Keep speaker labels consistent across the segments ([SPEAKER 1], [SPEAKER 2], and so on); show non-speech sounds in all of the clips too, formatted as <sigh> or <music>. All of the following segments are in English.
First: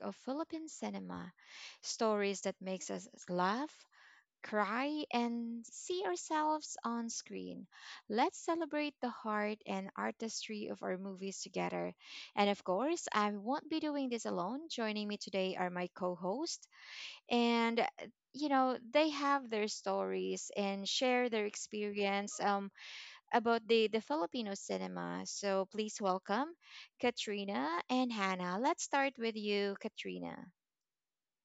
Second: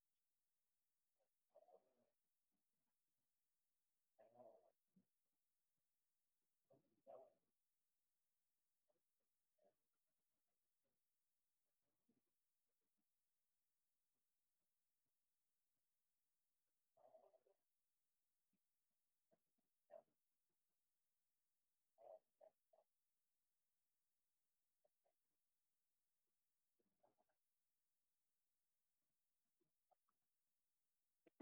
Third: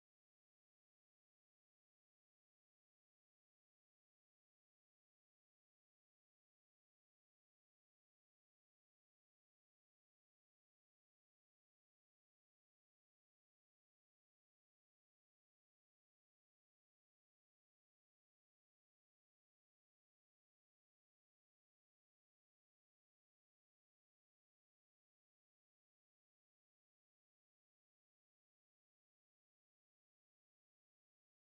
[SPEAKER 1] of Philippine cinema, stories that makes us laugh, cry, and see ourselves on screen. Let's celebrate the heart and artistry of our movies together. And of course, I won't be doing this alone. Joining me today are my co-host and you know they have their stories and share their experience about the Filipino cinema. So please welcome Katrina and Hannah. Let's start with you, Katrina.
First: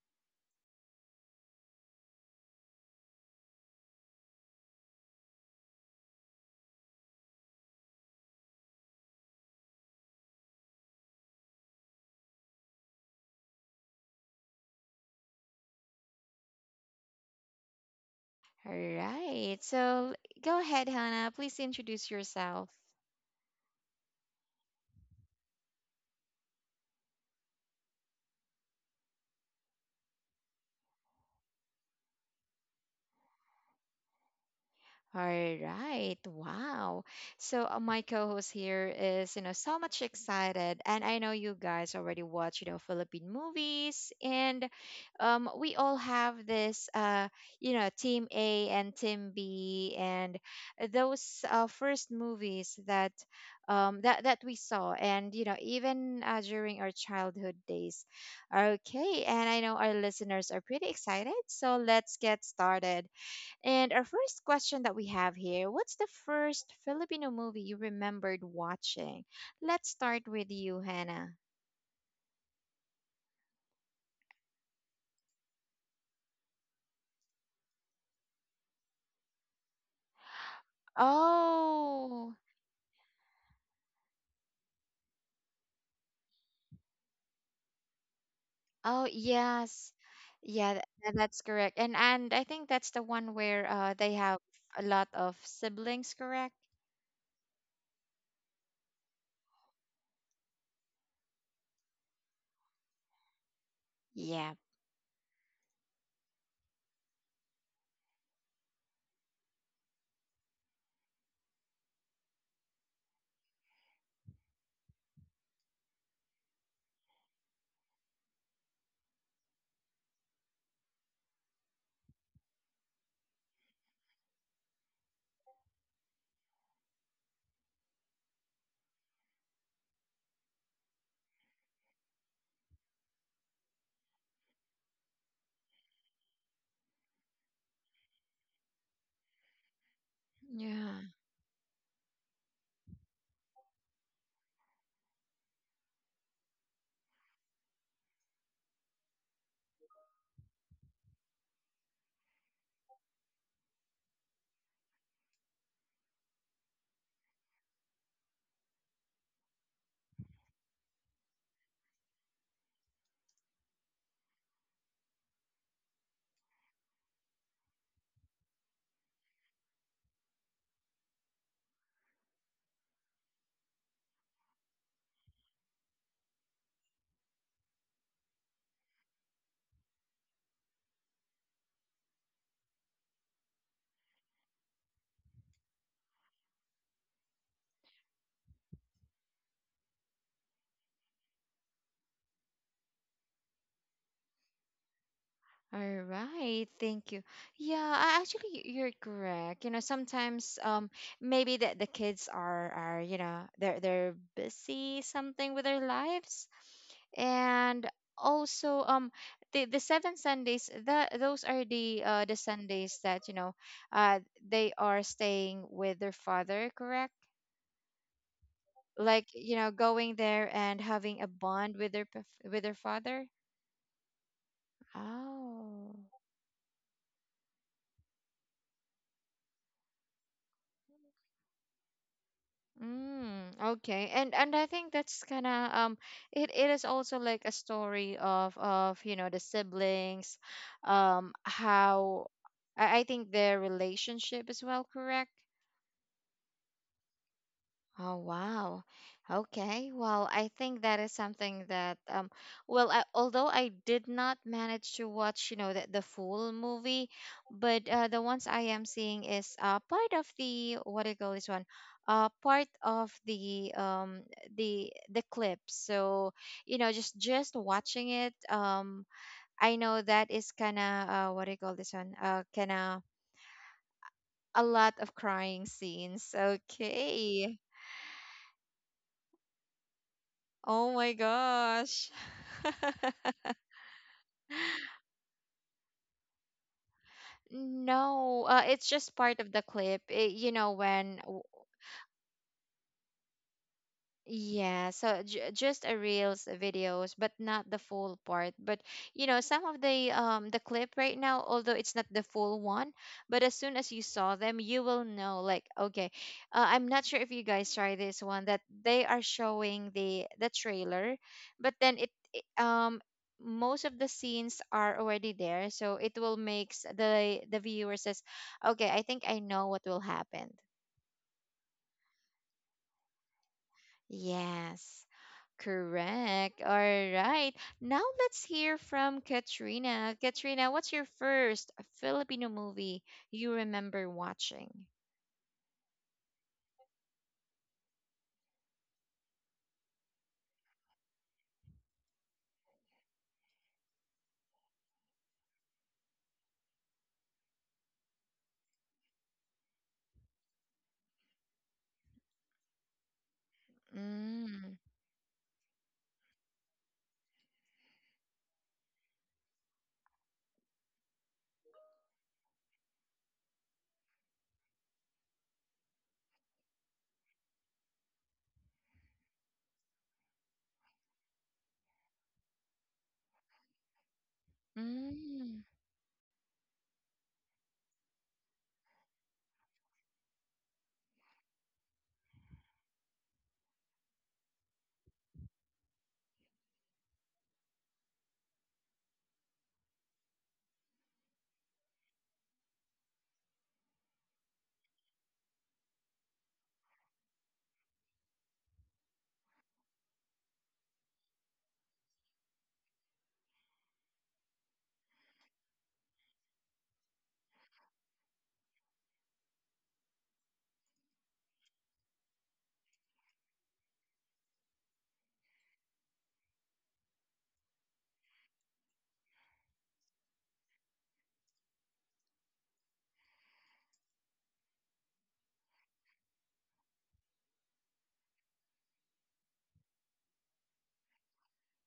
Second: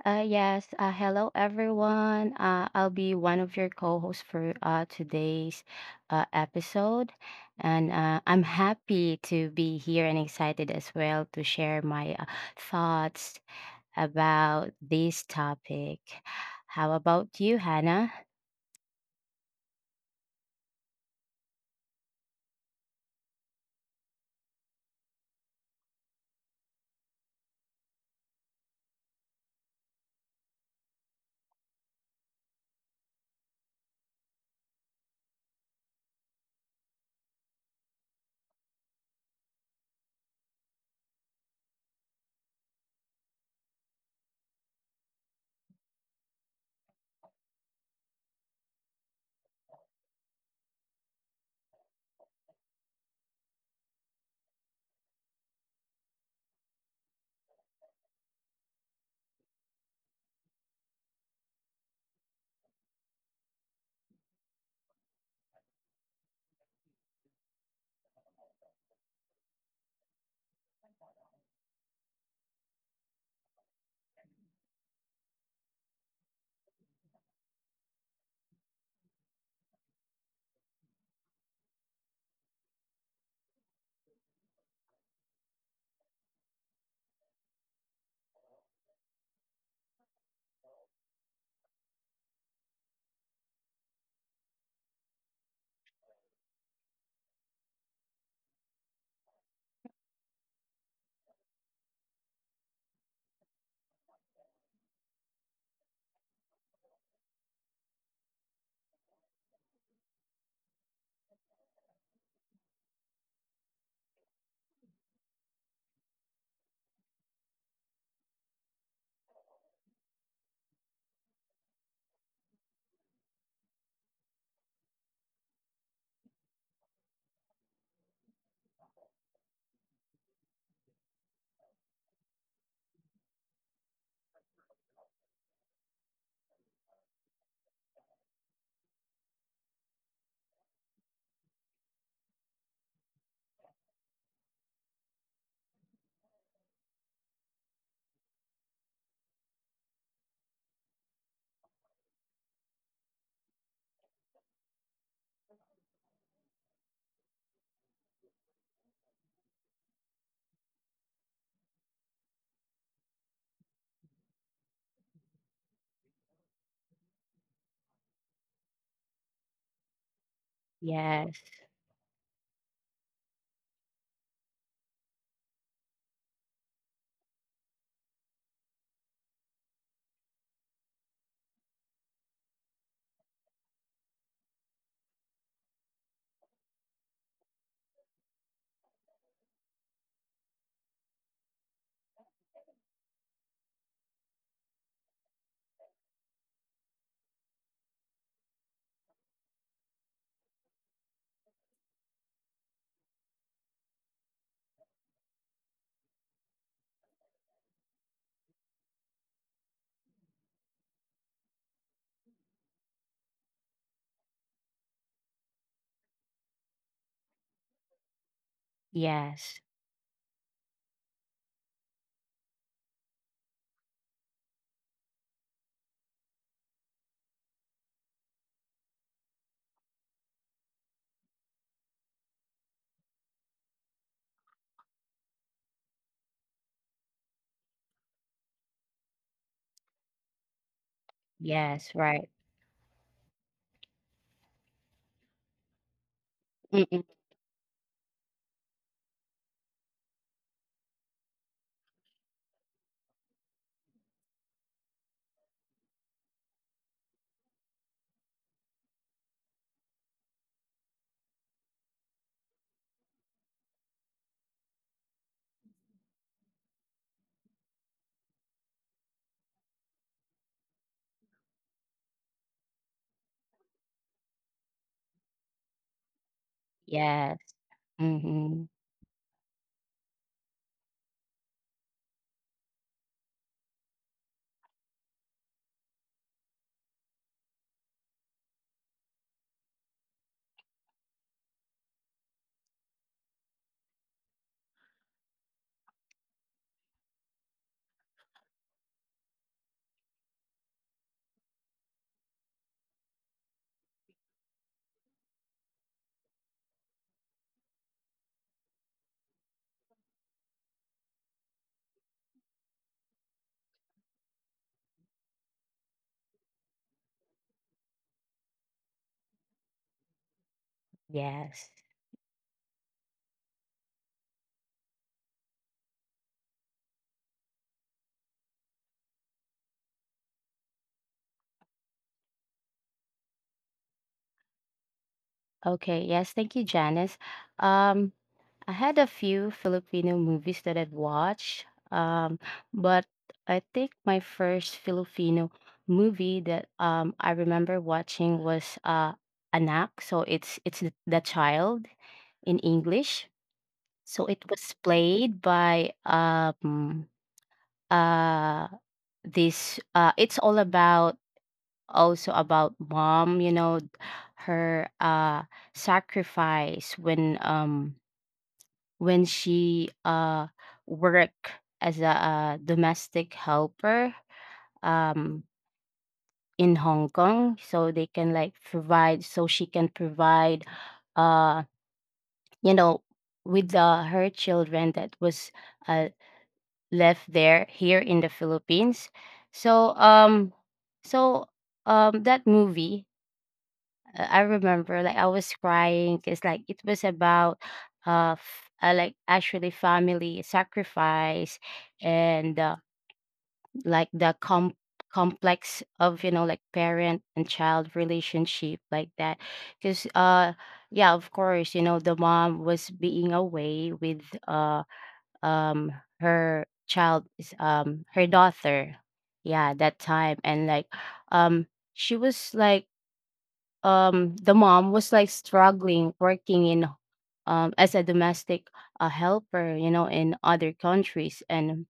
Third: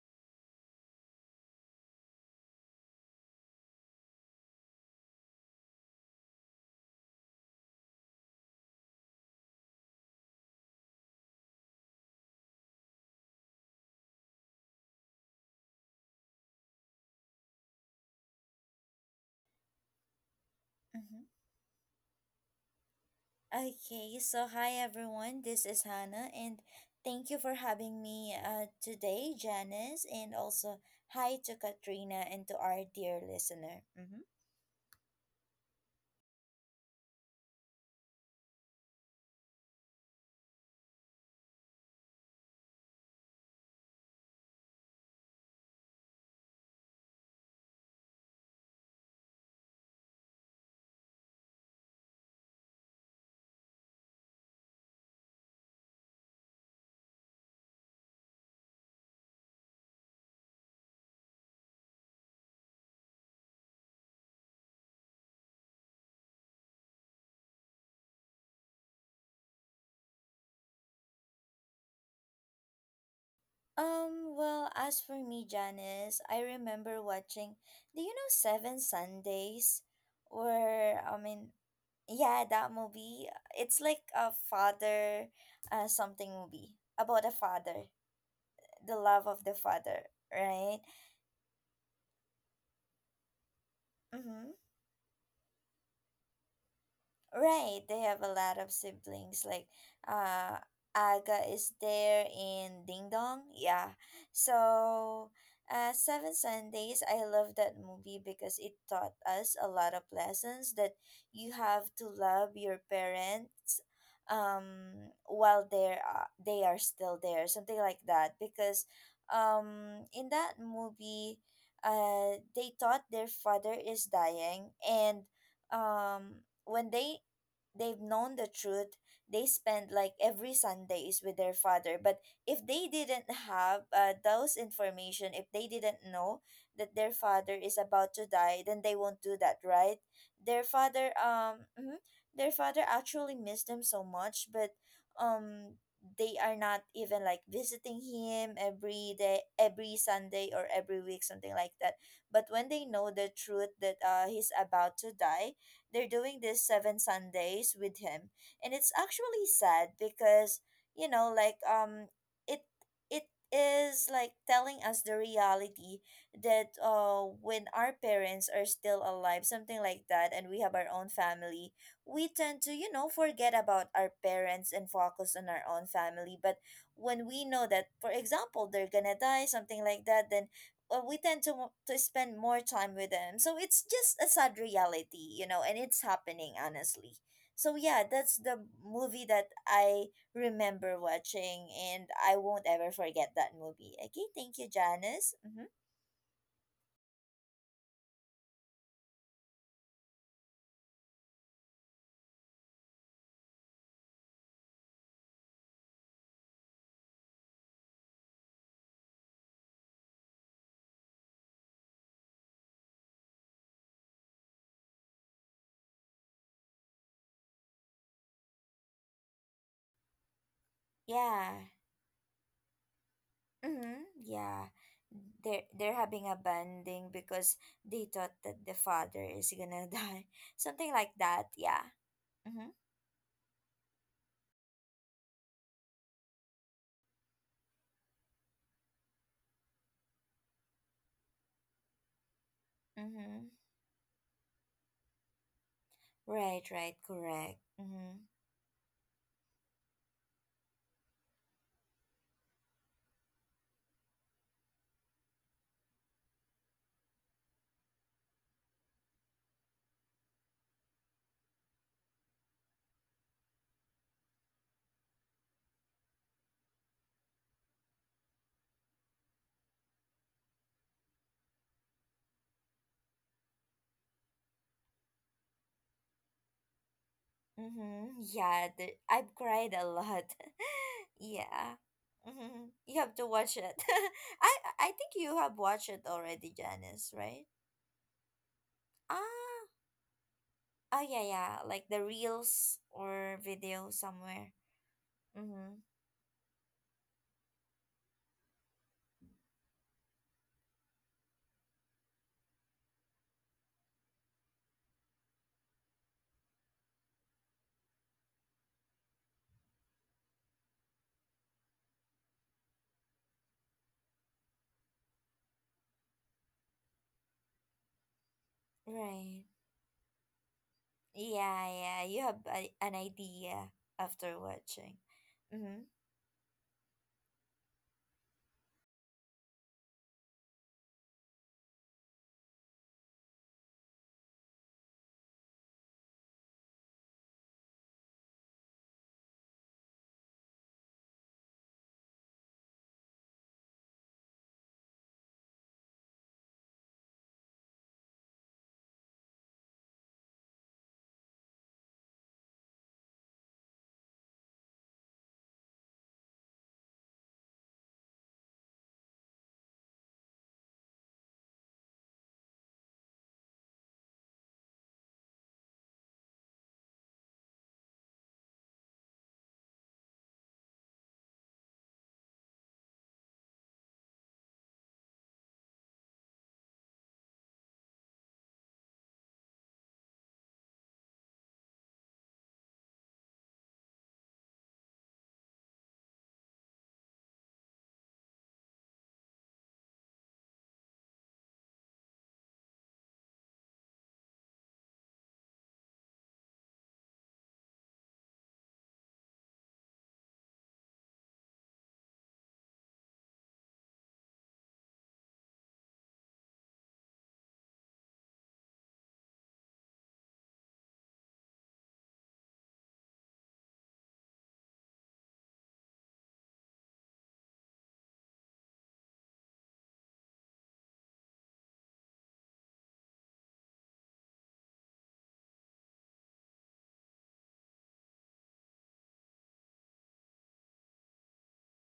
[SPEAKER 2] Yes, hello everyone. I'll be one of your co-hosts for today's episode. And I'm happy to be here and excited as well to share my thoughts about this topic. How about you, Hannah?
[SPEAKER 1] All right. So go ahead,
[SPEAKER 3] Mhm.
[SPEAKER 1] Hannah. Please introduce yourself.
[SPEAKER 3] Okay, so hi everyone, this is Hannah, and thank you for having me today, Janice, and also hi to Katrina and to our dear listener.
[SPEAKER 1] All right. Wow. So my co-host here is, you know, so much excited, and I know you guys already watch, you know, Philippine movies, and we all have this, you know, Team A and Team B, and those first movies that we saw, and you know, even during our childhood days. Okay, and I know our listeners are pretty excited, so let's get started. And our first question that we have here, what's the first Filipino movie you remembered watching? Let's start with you, Hannah.
[SPEAKER 3] As for me, Janice, I remember watching, do you know Seven Sundays? Where, I mean,
[SPEAKER 1] Oh,
[SPEAKER 3] yeah, that movie, it's like a father something movie about a father, the
[SPEAKER 1] oh,
[SPEAKER 3] love of the
[SPEAKER 1] yes.
[SPEAKER 3] father,
[SPEAKER 1] Yeah,
[SPEAKER 3] right?
[SPEAKER 1] that's correct. And I think that's the one where they have
[SPEAKER 3] Mm-hmm.
[SPEAKER 1] a lot of siblings, correct?
[SPEAKER 3] Right, they have a lot of siblings. Uh, Aga is there in Ding Dong. Yeah.
[SPEAKER 1] Yeah.
[SPEAKER 3] So, Seven Sundays, I love that movie because it taught us a lot of lessons that you have to love your parents while they are still there, something like that, because in that movie they thought their father is dying, and when they they've known the truth. They spend like every Sunday is with their father, but if they didn't have those information, if they didn't know that their father is about to die, then they won't do that, right? Their
[SPEAKER 1] Yeah.
[SPEAKER 3] father mhm, their father actually missed them so much, but um they are not even like visiting him every day, every Sunday or every week, something like that. But when they know the truth that he's about to die, they're doing this seven Sundays with him. And it's actually sad because, like it it is like telling us the reality that when our parents are still alive, something like that, and we have our own
[SPEAKER 2] Yes,
[SPEAKER 3] family, we tend to, you know, forget about our parents and focus on our own family. But when we know that, for example, they're gonna die, something like that, then we tend to spend more time with them. So it's just a sad reality, you know, and it's happening honestly. So yeah, that's the movie that I remember watching, and I won't ever forget that movie. Okay, thank you, Janice. Mm-hmm.
[SPEAKER 1] All right, thank you. Yeah, actually, you're correct. You know, sometimes maybe the kids are you know they're busy something with their lives, and also the seven Sundays that those are the Sundays that you know uh they are staying with their father, correct? Like you
[SPEAKER 2] yes,
[SPEAKER 1] know going there and having a
[SPEAKER 3] Yeah.
[SPEAKER 1] bond with with their father.
[SPEAKER 3] Mm-hmm. Yeah. They're
[SPEAKER 1] Oh.
[SPEAKER 3] they're having a banding because they thought that the father is gonna <laughs> die. Something like that, yeah. Mm-hmm.
[SPEAKER 1] Okay. And I think that's kind of it is also like a story of you know the siblings,
[SPEAKER 2] yes,
[SPEAKER 1] how
[SPEAKER 2] right.
[SPEAKER 1] I think
[SPEAKER 3] Mm-hmm.
[SPEAKER 1] their relationship as well, correct?
[SPEAKER 3] Right, right,
[SPEAKER 2] Mm-mm.
[SPEAKER 3] correct.
[SPEAKER 1] Oh,
[SPEAKER 3] Mm-hmm.
[SPEAKER 1] wow. Okay. Well, I think that is something that, well, although I did not manage to watch, you know, the full movie, but the ones I am seeing is part of the, what do you call this one? Part of the clips. So, you know, just watching it, I know that is kind of what do you call this one? Kind of a lot of crying scenes.
[SPEAKER 2] Yes,
[SPEAKER 1] Okay.
[SPEAKER 3] Mm-hmm.
[SPEAKER 2] mm-hmm.
[SPEAKER 3] Yeah, I've cried a lot.
[SPEAKER 1] Oh my
[SPEAKER 3] <laughs> Yeah.
[SPEAKER 1] gosh.
[SPEAKER 3] Mm-hmm. You have to
[SPEAKER 1] <laughs>
[SPEAKER 3] watch it. <laughs> I think you have watched it already, Janice, right?
[SPEAKER 1] No, it's just part of the
[SPEAKER 3] Ah.
[SPEAKER 1] clip. It, you know
[SPEAKER 3] Oh
[SPEAKER 1] when
[SPEAKER 3] yeah,
[SPEAKER 1] w-
[SPEAKER 3] yeah. Like the reels or video somewhere.
[SPEAKER 1] Yeah, so j just
[SPEAKER 3] Mm-hmm.
[SPEAKER 1] a reels videos, but not the full part. But you know, some of the clip right now, although it's not the full one, but as soon as you saw them, you will know like okay, I'm not sure if you guys try this one that they are showing the trailer, but then most of the scenes are already there, so it will makes the viewer says, okay, I think I
[SPEAKER 3] Right.
[SPEAKER 1] know what will happen.
[SPEAKER 3] Yeah,
[SPEAKER 2] Yes.
[SPEAKER 3] yeah. You have a, an idea after watching.
[SPEAKER 1] Yes.
[SPEAKER 3] Mm-hmm.
[SPEAKER 1] Correct. All right. Now let's hear from Katrina. Katrina, what's your first Filipino movie you remember watching?
[SPEAKER 2] Okay, yes, thank you, Janice. Um, I had a few Filipino movies that I'd watched, um, but I think my first Filipino movie that I remember watching was Anak. So it's the child in English. So it was
[SPEAKER 1] Mm,
[SPEAKER 2] played by uh, this. It's all about also about mom. You know, her sacrifice when she worked as a, domestic helper um
[SPEAKER 1] mm,
[SPEAKER 2] in Hong Kong so they can like provide, so she can provide uh you know with her children that was uh, left there here in the Philippines. so um so that movie, I remember like I was crying because like it was about like actually family sacrifice and like the complex of you know like parent and child relationship like that. Because Yeah, of course, you know, the mom was being away with, uh um her child is, her daughter, yeah, that time. And like, um she was like, the mom was like struggling working in as a domestic helper, you know, in other countries. And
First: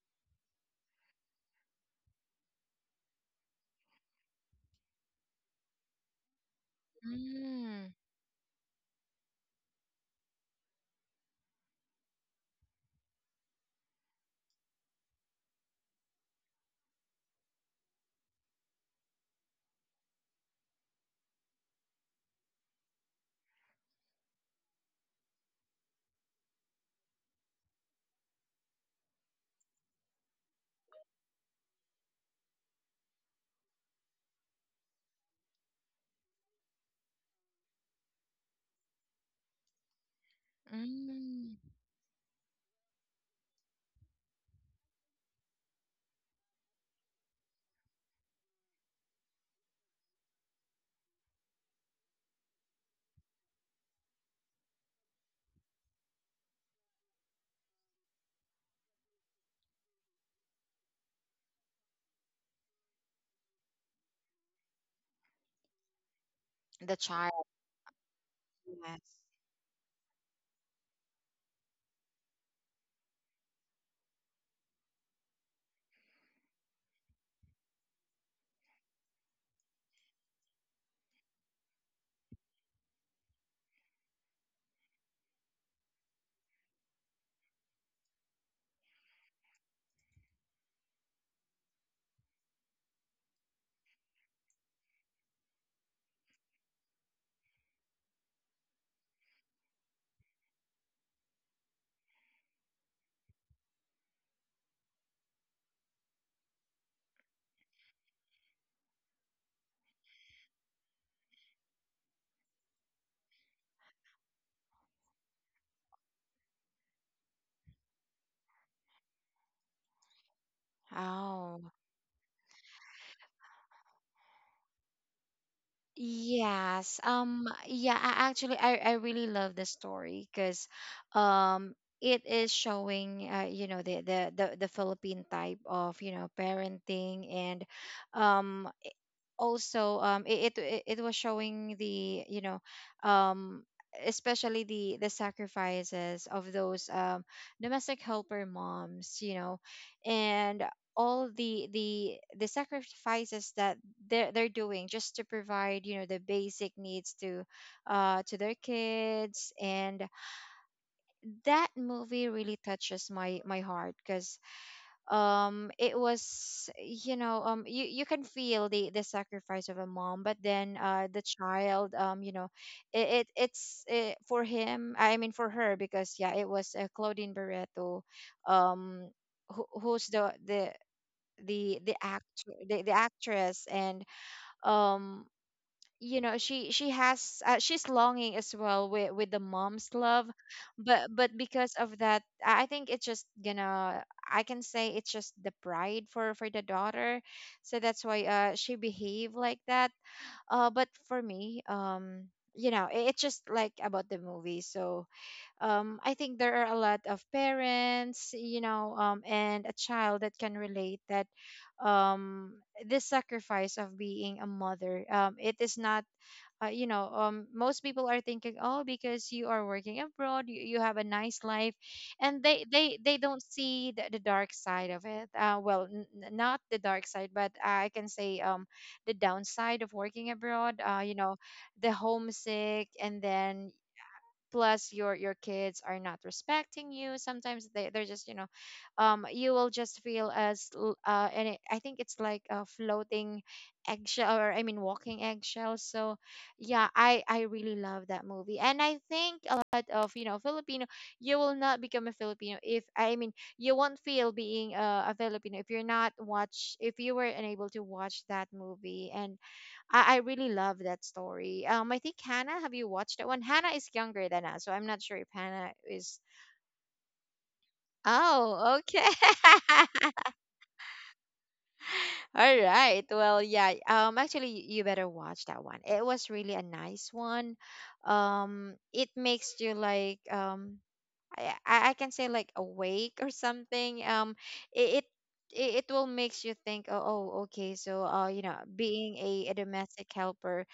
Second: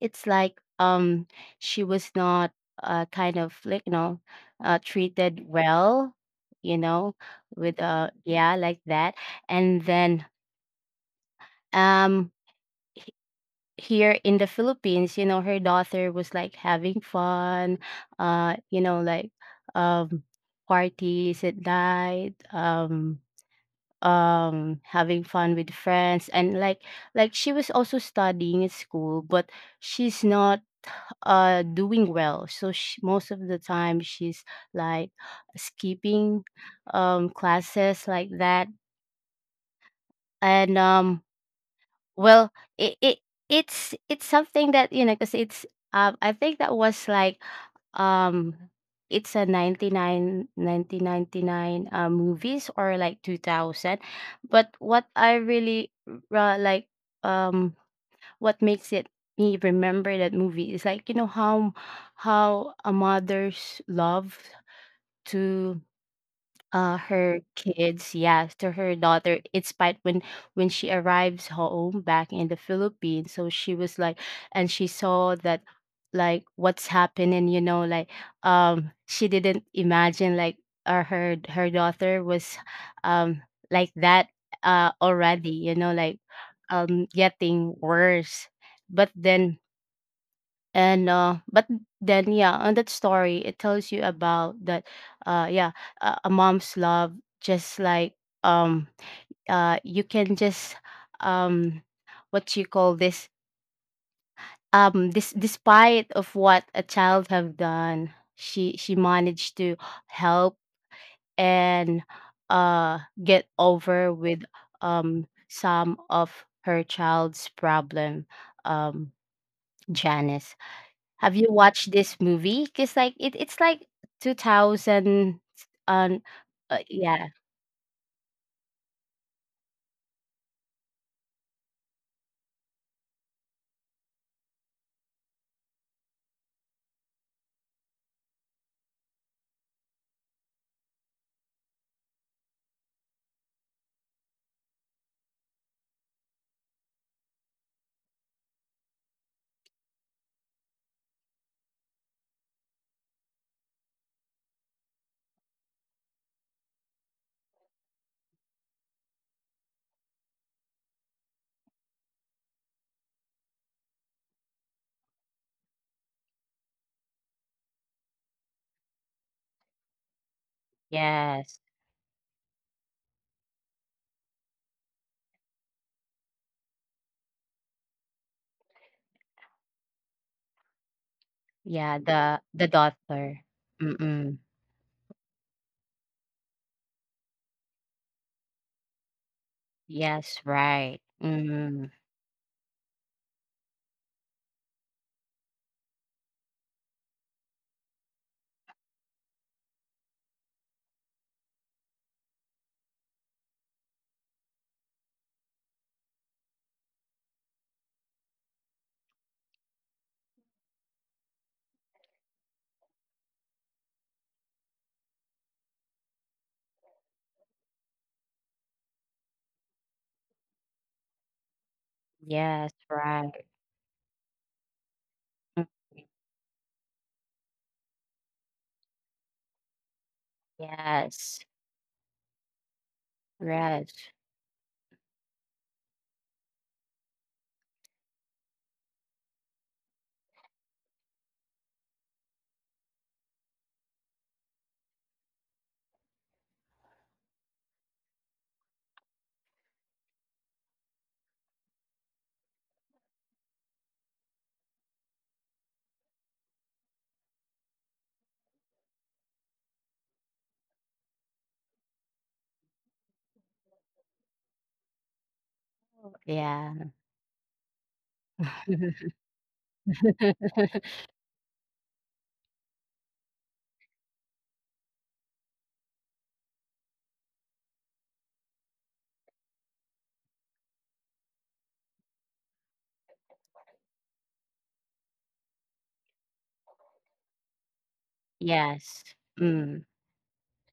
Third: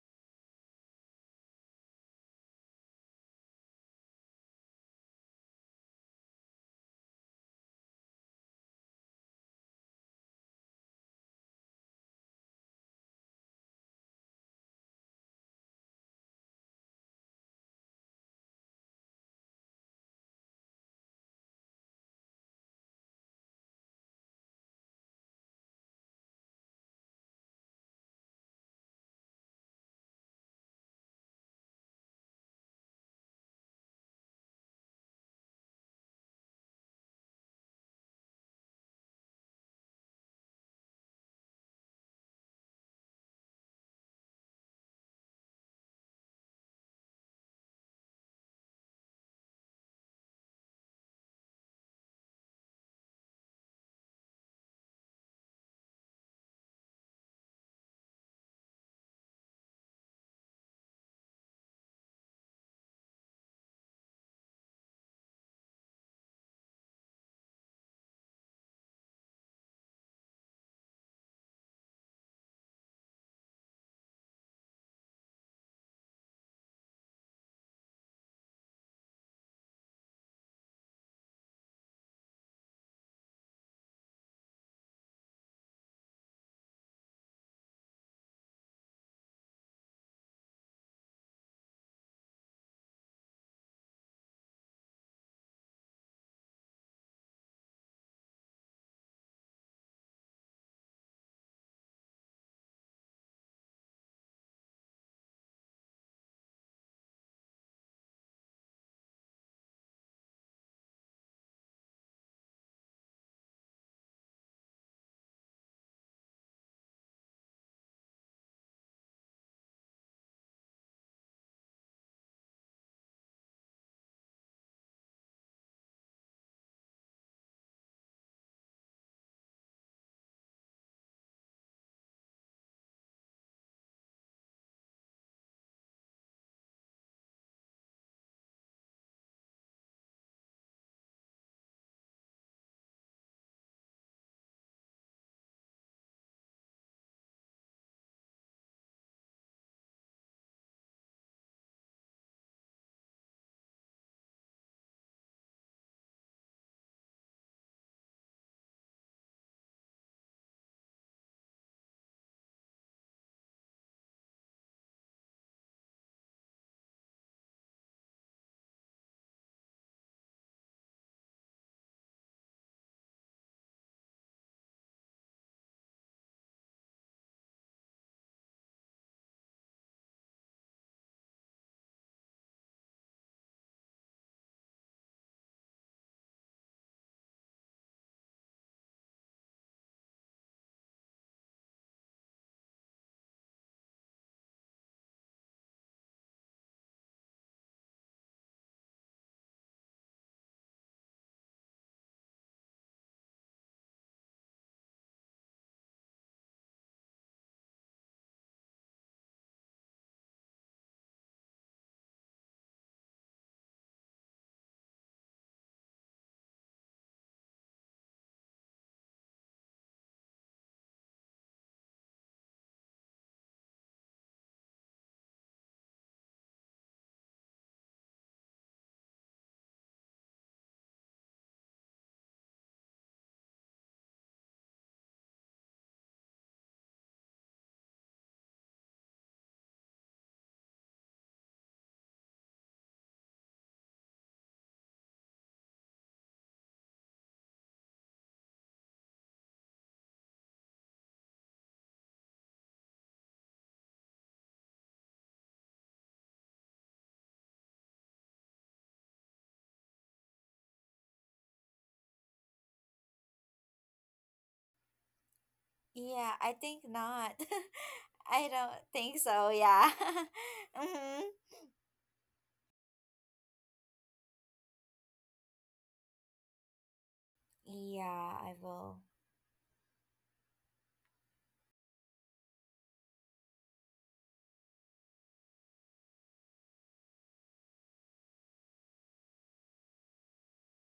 [SPEAKER 2] it's like, she was not kind of like, you know, treated well, you know, with
[SPEAKER 1] mm,
[SPEAKER 2] yeah, like that. And then um h- here in the Philippines, you know, her daughter was like having fun, uh, you know, like um parties at night, having fun with friends, and like she was also studying at school, but she's not doing well, so she, most of the time she's like skipping classes like that. And
[SPEAKER 1] mm.
[SPEAKER 2] Well, it it's something that you know, because it's, I think that was like, um it's a 99 1999 movies or like 2000. But what I really like, um what makes it me remember that movie is like, you know, how a mother's love to
[SPEAKER 1] The
[SPEAKER 2] her
[SPEAKER 1] Child.
[SPEAKER 2] kids, yes, to her
[SPEAKER 1] Yes.
[SPEAKER 2] daughter. It's spite when she arrives home back in the Philippines. So she was like, and she saw that like what's happening, you know, like, she didn't imagine like her daughter was, um like that already, you know, like, getting worse. But but then, yeah, on that story, it tells you about that, yeah, a mom's love, just like, um, you can just, um, what you call this, despite of what a child have done, she managed to help and, uh, get over with some of her child's problem, um, Janice. Have you
[SPEAKER 1] Oh.
[SPEAKER 2] watched this movie? Cause like it it's like 2000. um
[SPEAKER 1] Yes.
[SPEAKER 2] yeah.
[SPEAKER 1] Yeah. I actually, I really love the story because, um, it is showing, you know, the Philippine type of you know parenting, and um, also it was showing the you know um especially the sacrifices of those domestic helper moms, you know, and all the sacrifices that they're doing just to provide, you know, the basic needs to their kids, and that movie really touches my heart because it was, you know, you can feel the sacrifice of a mom, but then the
[SPEAKER 2] Yes.
[SPEAKER 1] child, you know, it's for him, I mean for her, because yeah it was Claudine Barreto, um who's the
[SPEAKER 2] Yeah,
[SPEAKER 1] actor,
[SPEAKER 2] the
[SPEAKER 1] the
[SPEAKER 2] daughter.
[SPEAKER 1] actress, and
[SPEAKER 2] Mm-mm.
[SPEAKER 1] um you know, she has she's longing as well with the mom's love,
[SPEAKER 2] Yes, right.
[SPEAKER 1] but because
[SPEAKER 2] Mm.
[SPEAKER 1] of that, I think it's just gonna I can say it's just the pride for the daughter, so that's why she behave like that. But for me, you know, it's just like about the movie. So I think there are a lot of parents, you know, and a child that can relate that, um this sacrifice of being a mother, it is not, you know, most people are thinking, oh, because you are working abroad, you have a nice life, and they
[SPEAKER 2] Yes,
[SPEAKER 1] they they don't
[SPEAKER 2] right.
[SPEAKER 1] see the dark side of it.
[SPEAKER 2] Mm.
[SPEAKER 1] Well, not the dark side, but I can say the downside of working abroad. You know,
[SPEAKER 2] Yes.
[SPEAKER 1] the homesick, and then
[SPEAKER 2] Yes.
[SPEAKER 1] plus your kids are not respecting you sometimes. They're just, you know, you will just feel and I think it's like a floating eggshell, or I mean walking eggshell. So yeah, I really love that movie, and I think a lot of, you know, Filipino, you will not become a Filipino if I mean you won't feel being a Filipino if you're not watch, if you were unable to watch that movie. And I really love that story. I think Hannah, have you watched that one? Hannah is younger than us, so I'm not sure if Hannah is.
[SPEAKER 3] Yeah, I think
[SPEAKER 2] Yeah.
[SPEAKER 3] not. <laughs> I don't
[SPEAKER 1] Oh, okay.
[SPEAKER 3] think so. Yeah.
[SPEAKER 1] <laughs>
[SPEAKER 3] <laughs>
[SPEAKER 2] <laughs>
[SPEAKER 3] Mm-hmm.
[SPEAKER 1] All right. Well, yeah. Actually, you better watch that one. It was really a nice one.
[SPEAKER 3] Yeah, I
[SPEAKER 1] Um,
[SPEAKER 3] will.
[SPEAKER 1] it makes you like I can say like awake or something. It it it will makes you think. Oh, oh, okay. So, you know,
[SPEAKER 2] Yes.
[SPEAKER 1] being a
[SPEAKER 2] Mm.
[SPEAKER 1] domestic helper,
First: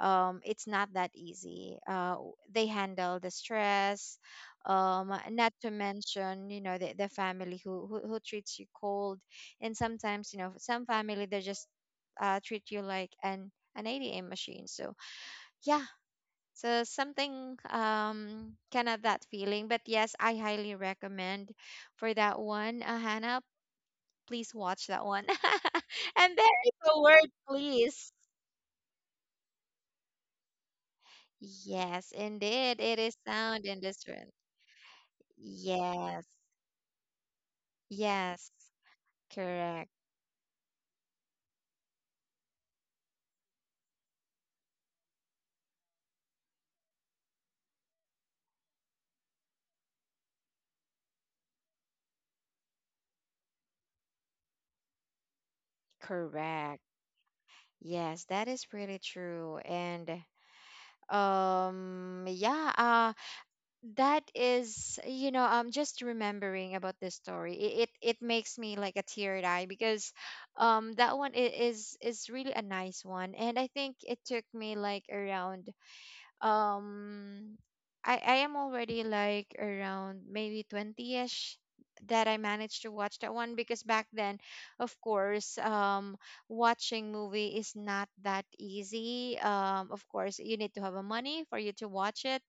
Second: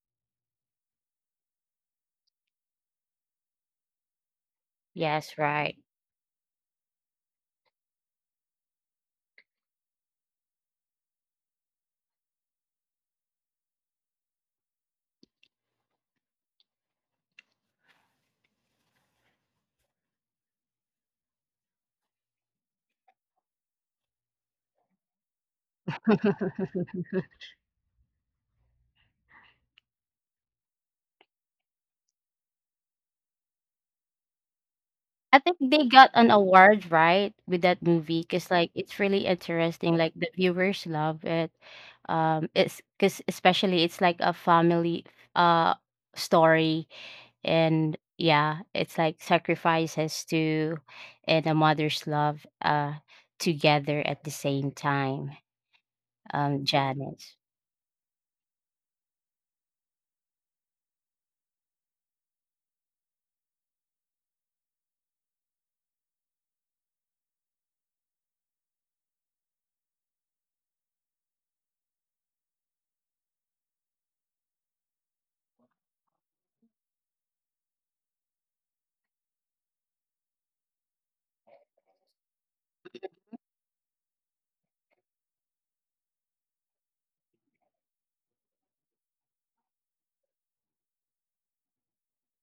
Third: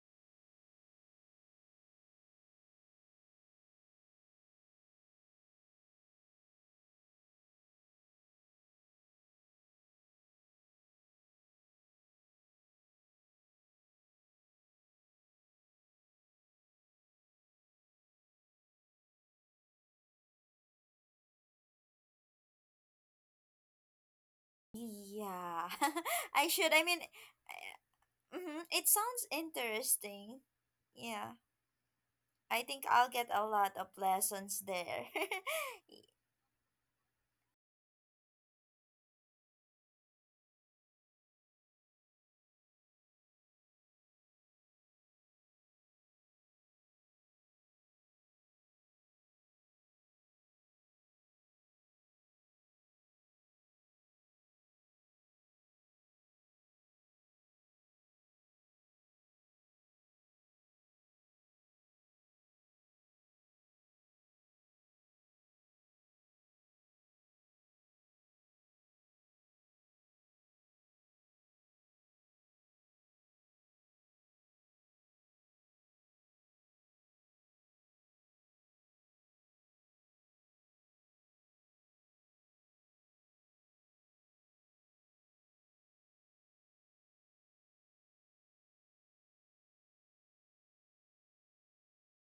[SPEAKER 1] it's not that easy. They handle the stress. Um,
[SPEAKER 2] Yes,
[SPEAKER 1] not to
[SPEAKER 2] right.
[SPEAKER 1] mention, you know, the family who treats you cold, and sometimes, you know, some family, they just treat you like an ATM machine. So yeah, so something kind of that feeling. But yes, I highly recommend for that one. Hannah, please watch that one.
[SPEAKER 3] Yeah,
[SPEAKER 1] <laughs> And
[SPEAKER 3] <laughs> I
[SPEAKER 1] there
[SPEAKER 3] should.
[SPEAKER 1] is
[SPEAKER 3] I
[SPEAKER 1] a
[SPEAKER 3] mean,
[SPEAKER 1] word please.
[SPEAKER 3] mm, it sounds interesting. Yeah,
[SPEAKER 1] Yes,
[SPEAKER 3] I
[SPEAKER 1] indeed.
[SPEAKER 3] think
[SPEAKER 1] It
[SPEAKER 3] I'll
[SPEAKER 1] is
[SPEAKER 3] get a
[SPEAKER 1] sound
[SPEAKER 3] lot
[SPEAKER 1] and
[SPEAKER 3] of
[SPEAKER 1] different.
[SPEAKER 3] lessons there.
[SPEAKER 2] I think they
[SPEAKER 3] <laughs>
[SPEAKER 2] got
[SPEAKER 1] Yes.
[SPEAKER 2] an award, right, with that movie,
[SPEAKER 1] Yes.
[SPEAKER 2] cause like, it's really
[SPEAKER 1] Correct.
[SPEAKER 2] interesting, like, the viewers love it. It's cause especially it's like a family, uh, story, and yeah, it's like sacrifices to and a mother's love, together at the same time,
[SPEAKER 1] Correct.
[SPEAKER 2] Janice.
[SPEAKER 1] Yes, that is pretty true. And yeah, that is, you know, I'm just remembering about this story. It makes me like a teary eye because that one is really a nice one. And I think it took me like around um I am already like around maybe 20ish that I managed to watch that one, because back then, of course, watching movie is not that easy. Of course, you need to have a money for you to watch it.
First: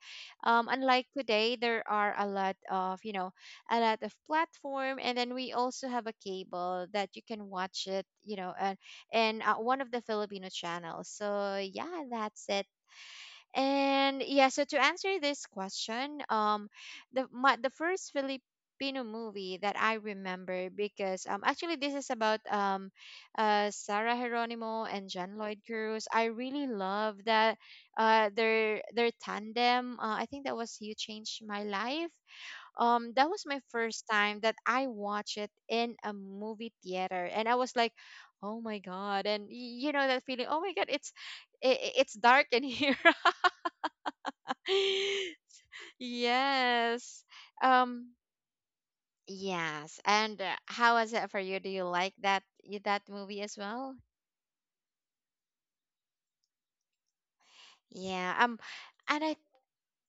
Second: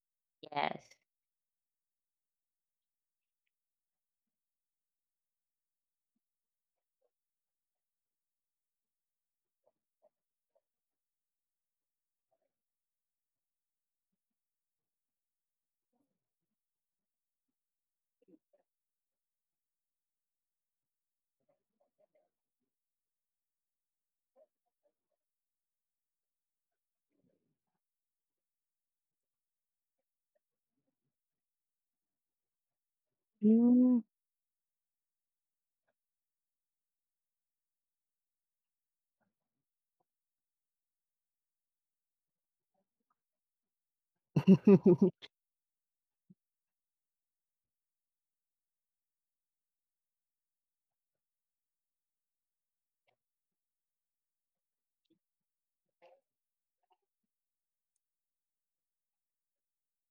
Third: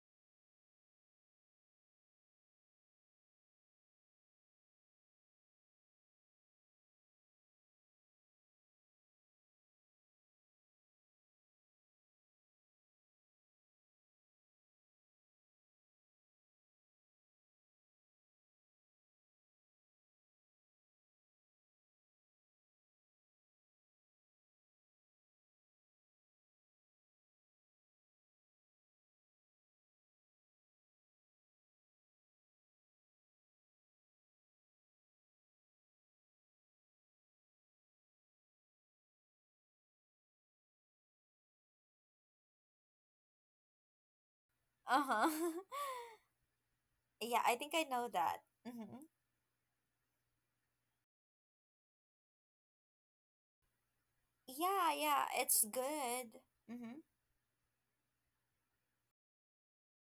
[SPEAKER 2] Yes.
[SPEAKER 1] Unlike today, there are a lot of, you know, a lot of platform, and then we also have a cable that you can watch it, you know, and one of the Filipino channels. So yeah, that's it. And yeah, so to answer this question, the first Filipino movie that I remember, because actually this is about Sarah Geronimo and John Lloyd Cruz. I really love that their tandem. I think that was You Changed My Life. That was my
[SPEAKER 2] Mm.
[SPEAKER 1] first time that I watched it in a movie theater, and I was like, oh my god, and you know that feeling, oh my god, it's it's dark in <laughs> here
[SPEAKER 2] <laughs>
[SPEAKER 1] <laughs>
[SPEAKER 3] Uh-huh. <laughs>
[SPEAKER 1] Yes.
[SPEAKER 3] Yeah, I think I know
[SPEAKER 1] Um
[SPEAKER 3] that. Mm-hmm.
[SPEAKER 1] yes. And how was it for you? Do you like that movie as well?
[SPEAKER 3] Yeah, yeah, it's good. Mm-hmm.
[SPEAKER 1] Yeah. And I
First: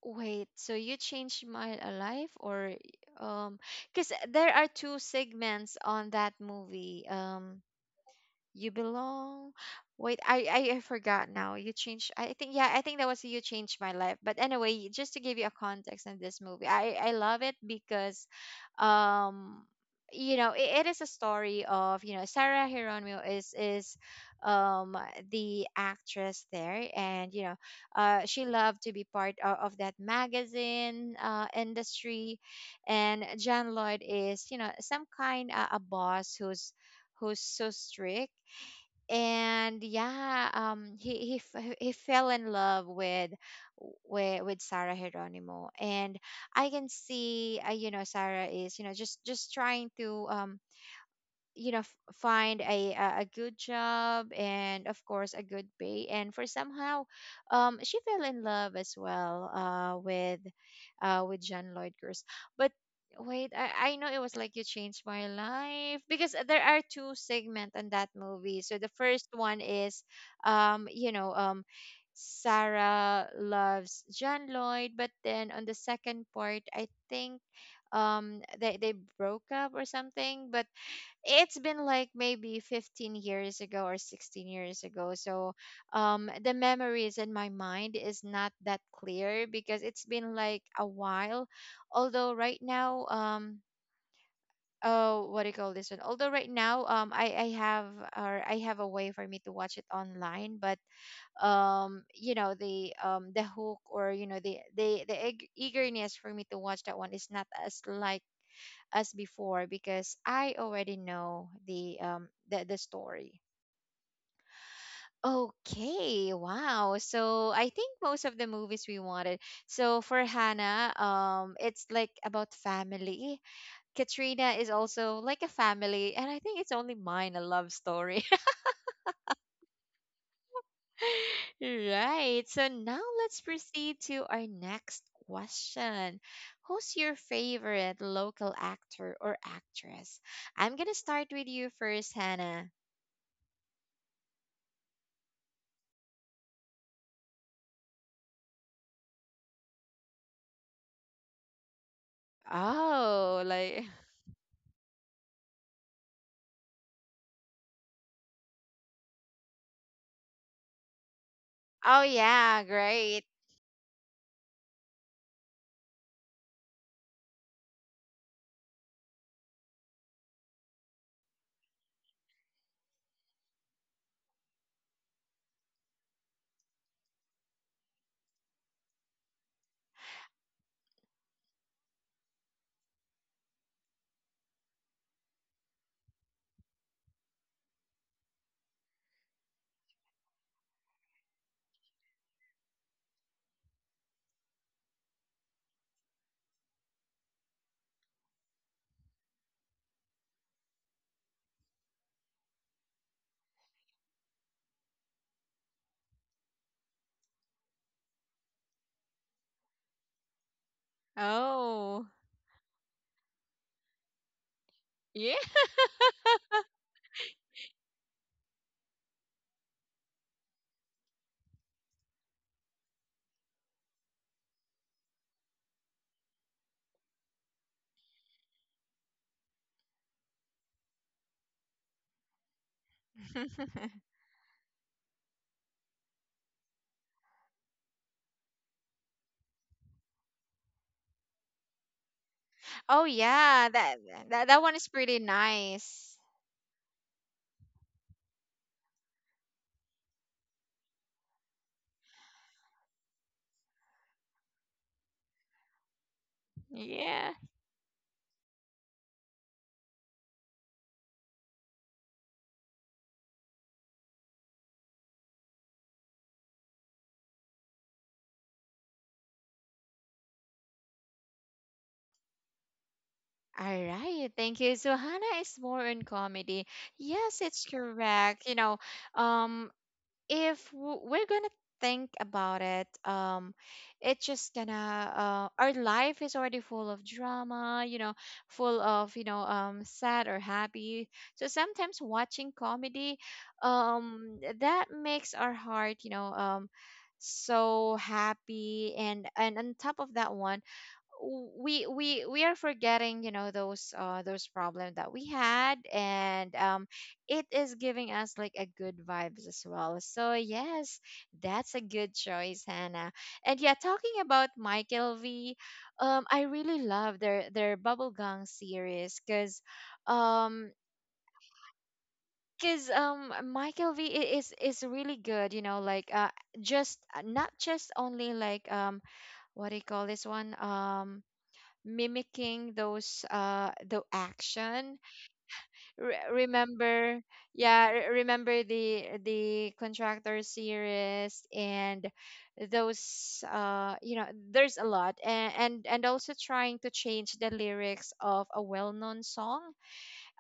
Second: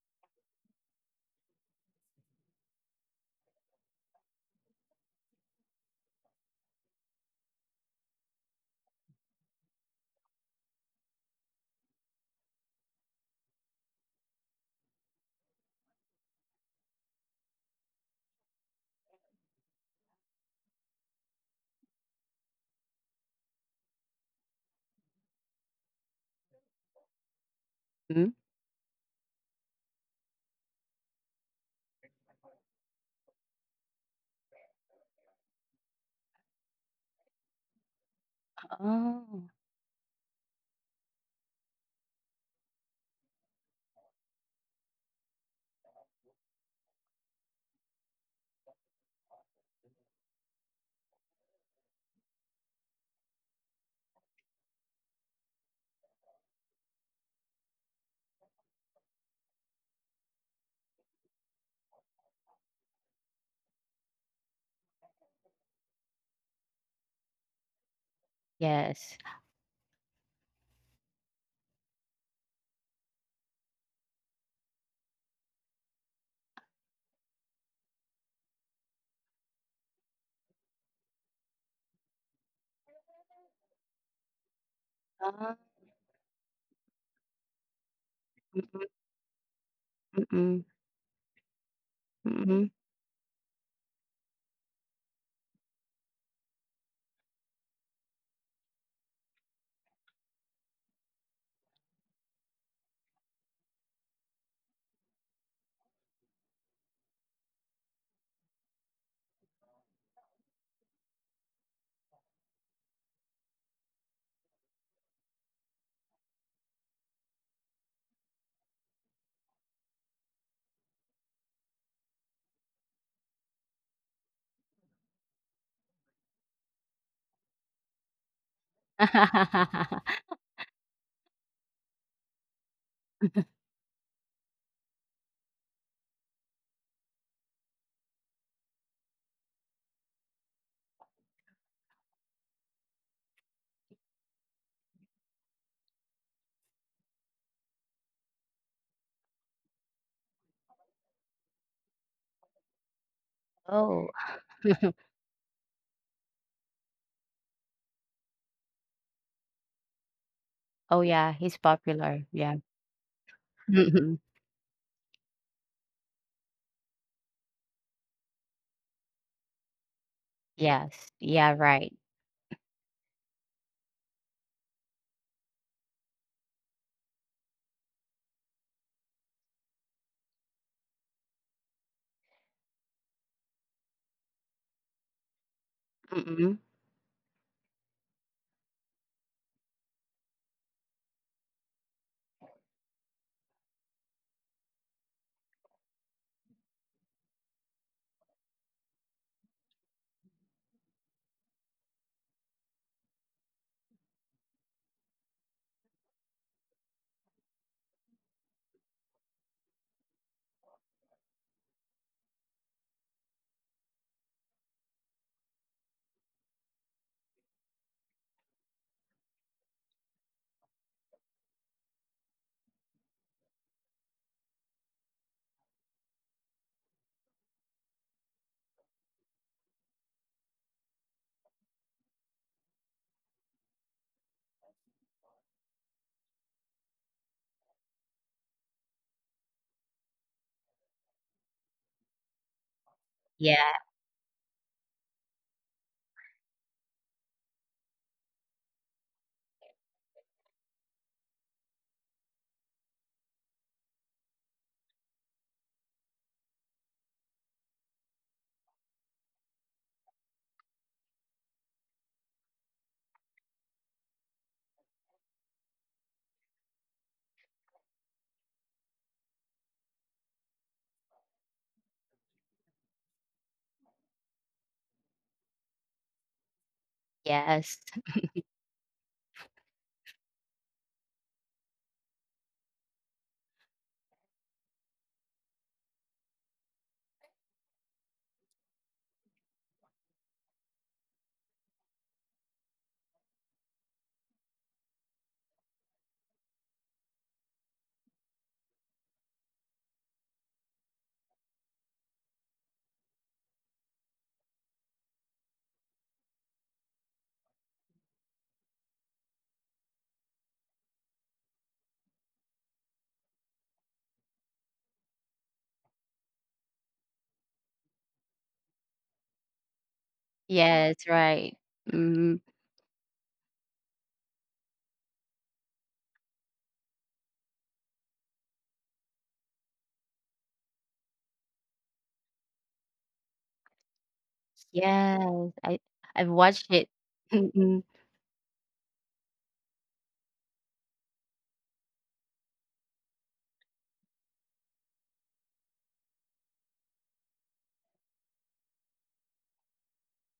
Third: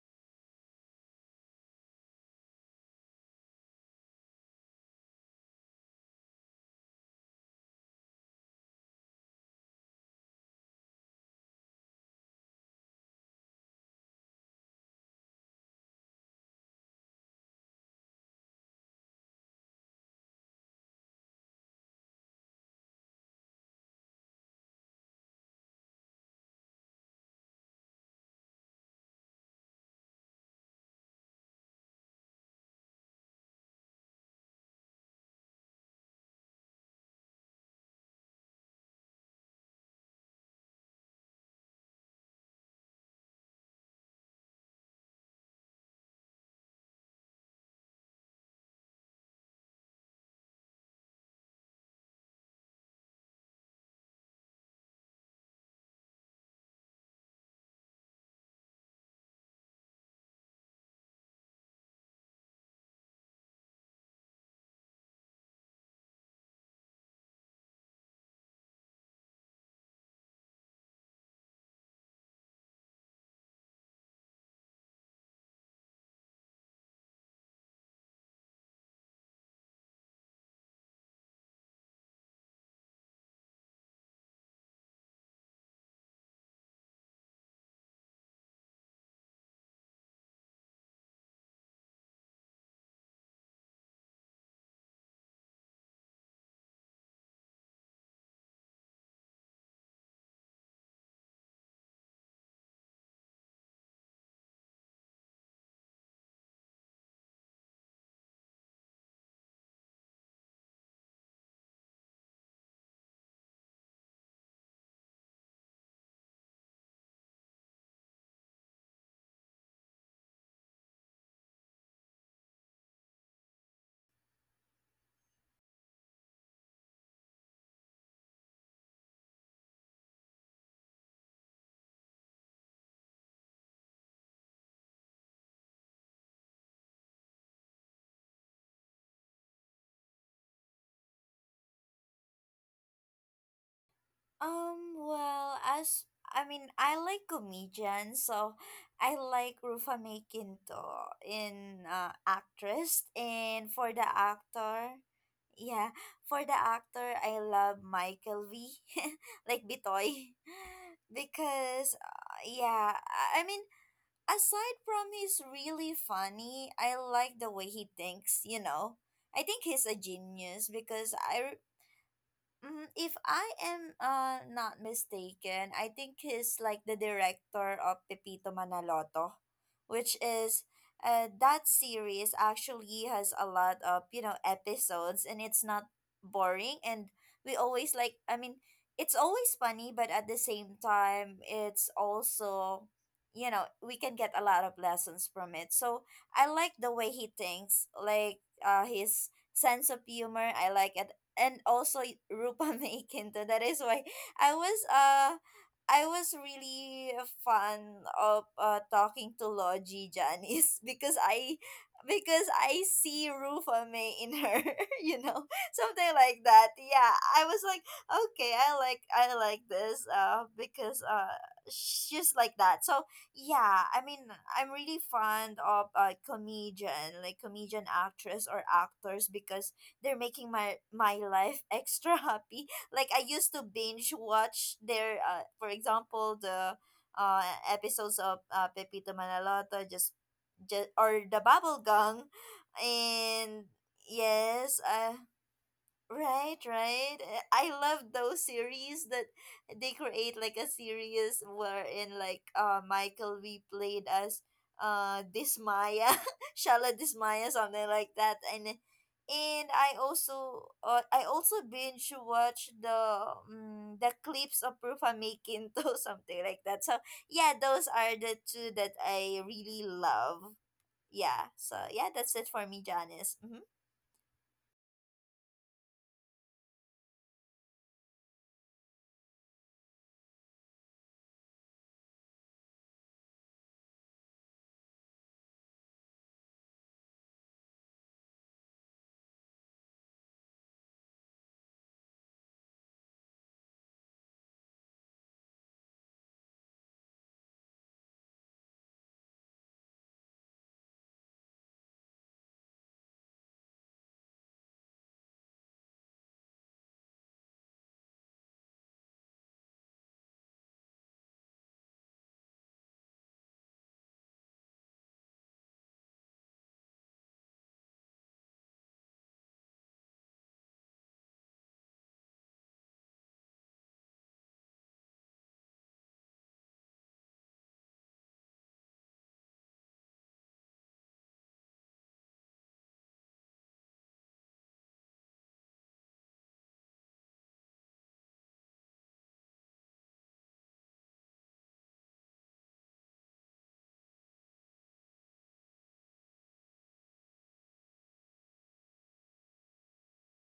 [SPEAKER 1] wait, so you changed my life or um cuz there are two segments on that movie. You belong. Wait, I forgot now. You changed. I think yeah, I think that was you changed my life. But anyway, just to give you a context in this movie, I love it because, um, you know, it is a story of you know Sarah Hieronymo is, um, the actress there, and you know,
[SPEAKER 2] Mm?
[SPEAKER 1] she loved to be part of that magazine industry, and John Lloyd is you know some kind a boss who's so strict.
[SPEAKER 2] Oh,
[SPEAKER 1] And yeah, he fell in love with with Sarah Geronimo. And I can see you know Sarah is you know just trying to you know find a good job and of course a good pay, and for somehow she fell in love as well with John Lloyd Curtis. But wait, I know it was like you changed my life because there are two segments in that movie. So the
[SPEAKER 2] yes.
[SPEAKER 1] first one is you know Sarah loves John Lloyd, but then on the second part I think they broke up or something. But it's been like maybe 15 years ago or 16 years ago. So
[SPEAKER 2] Ah,
[SPEAKER 1] the memories in my mind is not
[SPEAKER 2] mm,
[SPEAKER 1] that
[SPEAKER 2] mm,
[SPEAKER 1] clear because it's been
[SPEAKER 2] mm,
[SPEAKER 1] like a while. Although
[SPEAKER 2] mm.
[SPEAKER 1] right
[SPEAKER 2] Mhm.
[SPEAKER 1] now oh, what do you call this one, although right now I have or I have a way for me to watch it online. But you know the hook or you know the eagerness for me to watch that one is not as like as before, because I already know the story. Okay, wow. So I think most of the movies we wanted. So for Hannah, it's like about family. Katrina is also like a family, and I think it's only mine a love story. <laughs> Right. So now let's
[SPEAKER 2] <laughs>
[SPEAKER 1] proceed to our next question. Who's your favorite local actor or actress? I'm gonna start with you first, Hannah.
[SPEAKER 3] As I mean, I like comedians, so I like Rufa Mae Quinto in actress,
[SPEAKER 1] Oh,
[SPEAKER 3] and
[SPEAKER 1] like
[SPEAKER 3] for the
[SPEAKER 2] Oh.
[SPEAKER 3] actor,
[SPEAKER 2] <laughs>
[SPEAKER 3] yeah, for the actor, I love Michael V, <laughs> like Bitoy,
[SPEAKER 2] Oh,
[SPEAKER 3] <laughs>
[SPEAKER 2] yeah, he's
[SPEAKER 3] because
[SPEAKER 1] oh
[SPEAKER 2] popular, yeah.
[SPEAKER 1] yeah,
[SPEAKER 3] yeah,
[SPEAKER 1] great.
[SPEAKER 3] I mean,
[SPEAKER 2] Mhm.
[SPEAKER 3] aside from he's really funny, I like the way he thinks. You know, I think he's a genius because
[SPEAKER 2] Yes.
[SPEAKER 3] I
[SPEAKER 2] Yeah, right.
[SPEAKER 3] Mhm. If I am not mistaken, I think he's like the director of Pepito Manaloto, which is that series actually has a lot of, you know, episodes, and it's not
[SPEAKER 2] Mhm.
[SPEAKER 3] boring, and we always like I mean, it's always funny, but at the same time it's also, you know, we can get a lot of lessons from it. So I like the way he thinks, like his sense of humor. I like it, and also Rupa <laughs> Maekinto. That is why I was uh I was really fun of talking to Logie Janice <laughs>
[SPEAKER 1] Oh.
[SPEAKER 3] because I see Rupa May in her, <laughs> you
[SPEAKER 1] Yeah.
[SPEAKER 3] know, something like that. Yeah, I was like, okay, I like this because she's like that. So yeah, I mean, I'm really fond of comedian, like comedian actress or actors, because they're making my my life <laughs> extra happy. Like I used to
[SPEAKER 1] <laughs>
[SPEAKER 3] binge watch their for example, the uh episodes of Pepito Manaloto, just or the Bubblegum,
[SPEAKER 1] Oh
[SPEAKER 2] Yeah,
[SPEAKER 3] and
[SPEAKER 1] yeah, that that one
[SPEAKER 3] yes,
[SPEAKER 1] is pretty nice.
[SPEAKER 3] Right, right. I love those series that they create like a series wherein like Michael we played as Dismaya, <laughs> Shala
[SPEAKER 1] Yeah.
[SPEAKER 3] Dismaya, something like that. And I also binge watch the clips of Rufa Makinto, <laughs> something like that. So yeah, those are the two that I really love. Yeah. So yeah, that's it for me, Janice. Mm-hmm.
[SPEAKER 1] All right, thank you. So Hannah is more in comedy. Yes, it's
[SPEAKER 2] yes.
[SPEAKER 1] correct. You know, um, if we're gonna think about it it's just gonna our life is already full of drama, you know, full of you know sad or happy. So sometimes watching comedy that makes our heart you know so happy. And on top of that one, we are forgetting you know those problems that we had. And it is giving us like a good vibes as well. So yes, that's a good choice, Hannah. And yeah, talking about Michael V, I really love their bubblegum series, um
[SPEAKER 2] Yes, right. Mhm.
[SPEAKER 1] because Michael V is really good, you know, like just not just only like what do you call this one, mimicking those the action
[SPEAKER 2] Yes, I
[SPEAKER 1] re-
[SPEAKER 2] I've watched it.
[SPEAKER 1] remember,
[SPEAKER 2] Mhm.
[SPEAKER 1] yeah, remember the contractor series and those you know there's a lot, and also trying to change the lyrics of a well-known song.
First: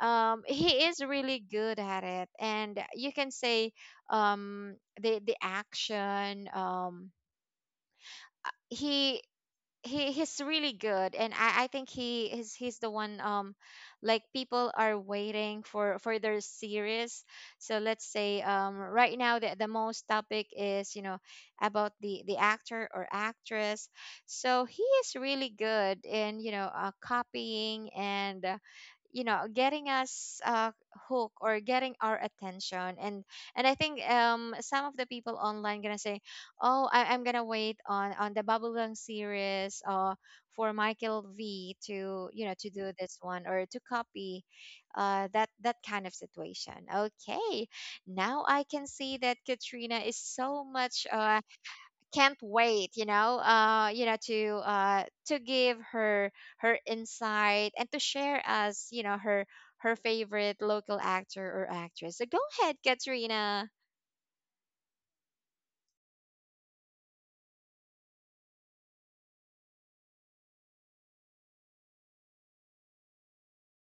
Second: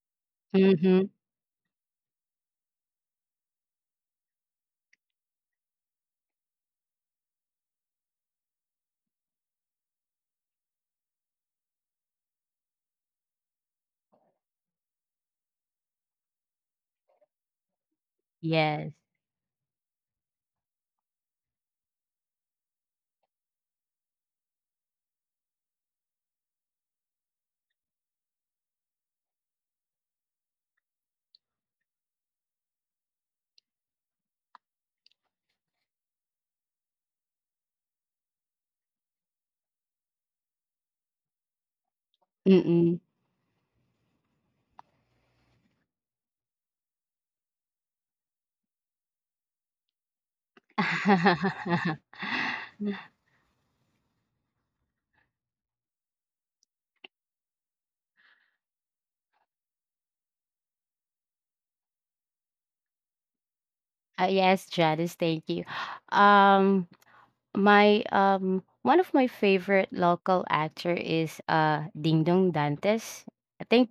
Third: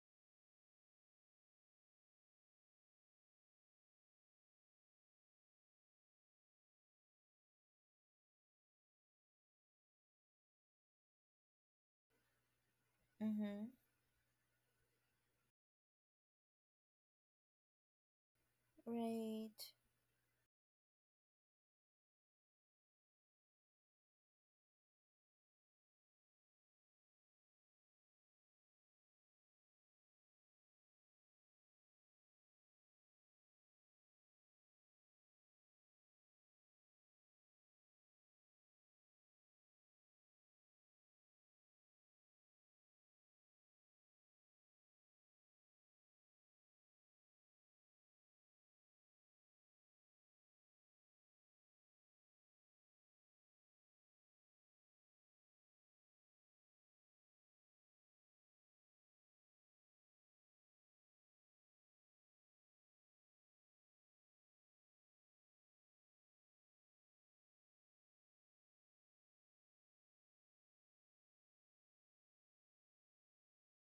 [SPEAKER 1] He is
[SPEAKER 2] Mhm.
[SPEAKER 1] really good at it, and you can say um the action he he's really good. And I think he is he's the one
[SPEAKER 3] Mm-hmm.
[SPEAKER 1] like people are waiting for their series. So let's say
[SPEAKER 2] Yes.
[SPEAKER 1] right now
[SPEAKER 3] Right.
[SPEAKER 1] the most topic is you know about the actor or actress. So he is really good in you know copying and you know getting us hook or getting our attention. And I think some of the people online gonna say, oh, I'm gonna wait on the bubblegum series for Michael V to you know to do
[SPEAKER 2] Mhm.
[SPEAKER 1] this one or to copy that that kind of situation. Okay, now I can see that Katrina is so much
[SPEAKER 2] <laughs>
[SPEAKER 1] can't wait you know to give her her insight and to share us you know her her favorite local actor or actress. So go ahead, Katrina.
[SPEAKER 2] Yes, Janice, thank you. Um, my, one of my favorite local actor is, Dingdong Dantes. I think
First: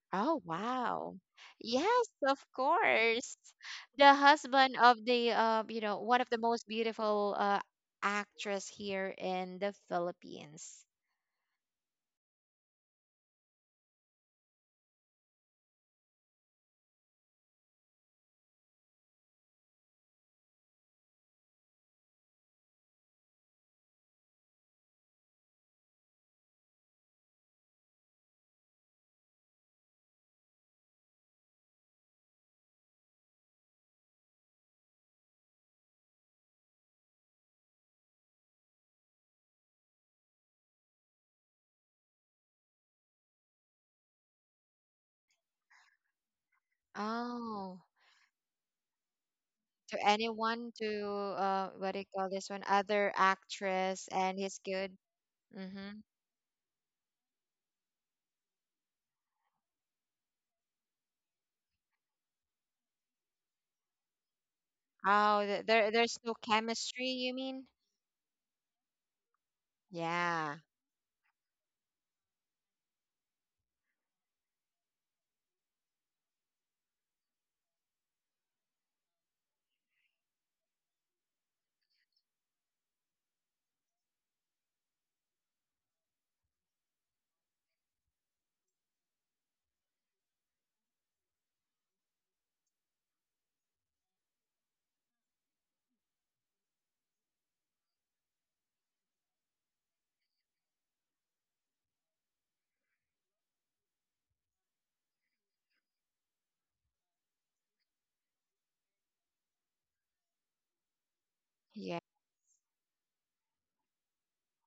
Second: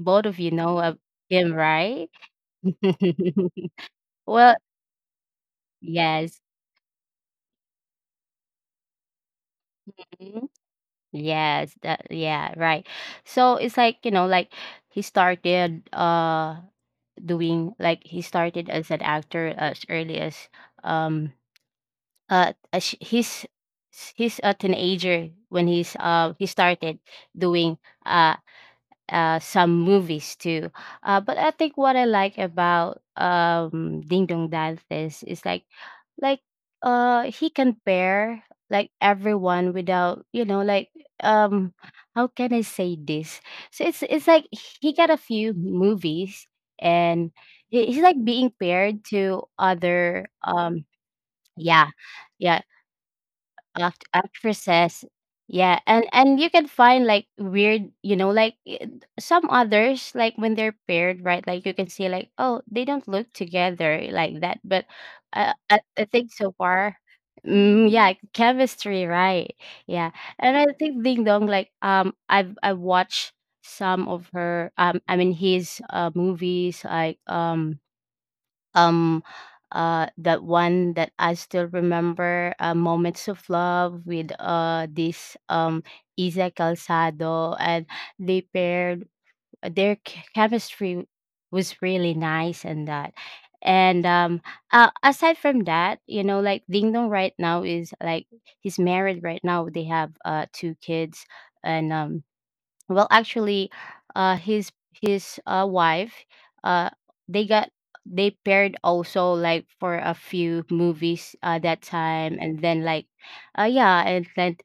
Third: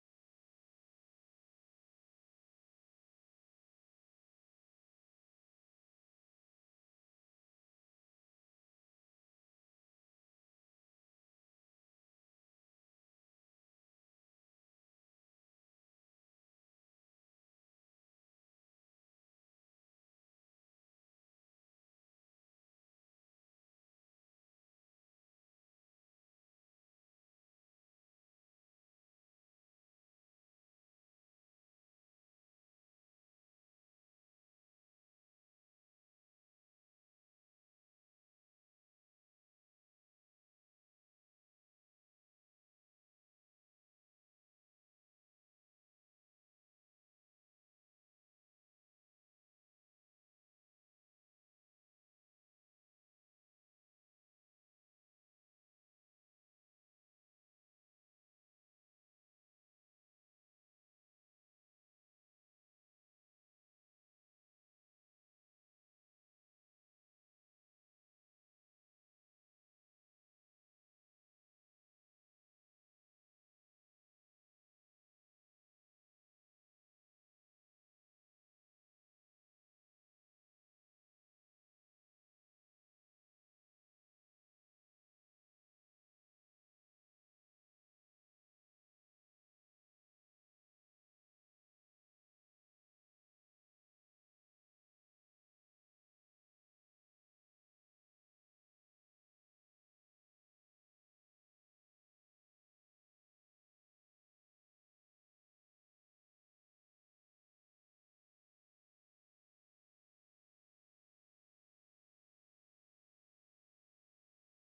[SPEAKER 2] both
[SPEAKER 1] Oh,
[SPEAKER 2] of you know of
[SPEAKER 1] wow.
[SPEAKER 2] him,
[SPEAKER 1] Yes,
[SPEAKER 2] right?
[SPEAKER 1] of course.
[SPEAKER 2] <laughs>
[SPEAKER 1] The
[SPEAKER 2] Well,
[SPEAKER 1] husband of the you know, one of the
[SPEAKER 2] yes.
[SPEAKER 1] most beautiful actress here in the
[SPEAKER 2] Mhm.
[SPEAKER 1] Philippines.
[SPEAKER 2] Yes, that yeah, right. So it's like, you know, like he started doing like he started as an actor as early um as he's a teenager when he's he started doing uh some movies too. But I think what I like about Ding Dong Dantes is like he can bear like everyone without you know like, um how can I say this. So it's like he got a few movies and
[SPEAKER 1] Oh,
[SPEAKER 2] he, he's like being paired to
[SPEAKER 1] to
[SPEAKER 2] other
[SPEAKER 1] anyone to
[SPEAKER 2] yeah,
[SPEAKER 1] what do you call this one?
[SPEAKER 2] yeah
[SPEAKER 1] Other actress,
[SPEAKER 2] act-
[SPEAKER 1] and he's good.
[SPEAKER 2] actresses. Yeah,
[SPEAKER 1] Mm-hmm.
[SPEAKER 2] and you can find like weird, you know, like some others like when they're paired, right? Like you can see like, oh, they don't look together like that, but
[SPEAKER 1] Oh, there
[SPEAKER 2] I
[SPEAKER 1] there's no
[SPEAKER 2] think so far.
[SPEAKER 1] chemistry, you mean?
[SPEAKER 2] Mm, yeah, chemistry, right? Yeah,
[SPEAKER 1] Yeah.
[SPEAKER 2] and I think Ding Dong, like, I've I watched some of her I mean his movies like um that one that I still remember, Moments of Love with this Isa Calzado. And they paired their chemistry was really nice. And that and aside from that, you know, like Ding Dong right now is like he's married right now, they have two kids. And well, actually, his wife, uh, they got they paired also like for a few movies that
[SPEAKER 1] Yeah.
[SPEAKER 2] time, and then like, yeah, and then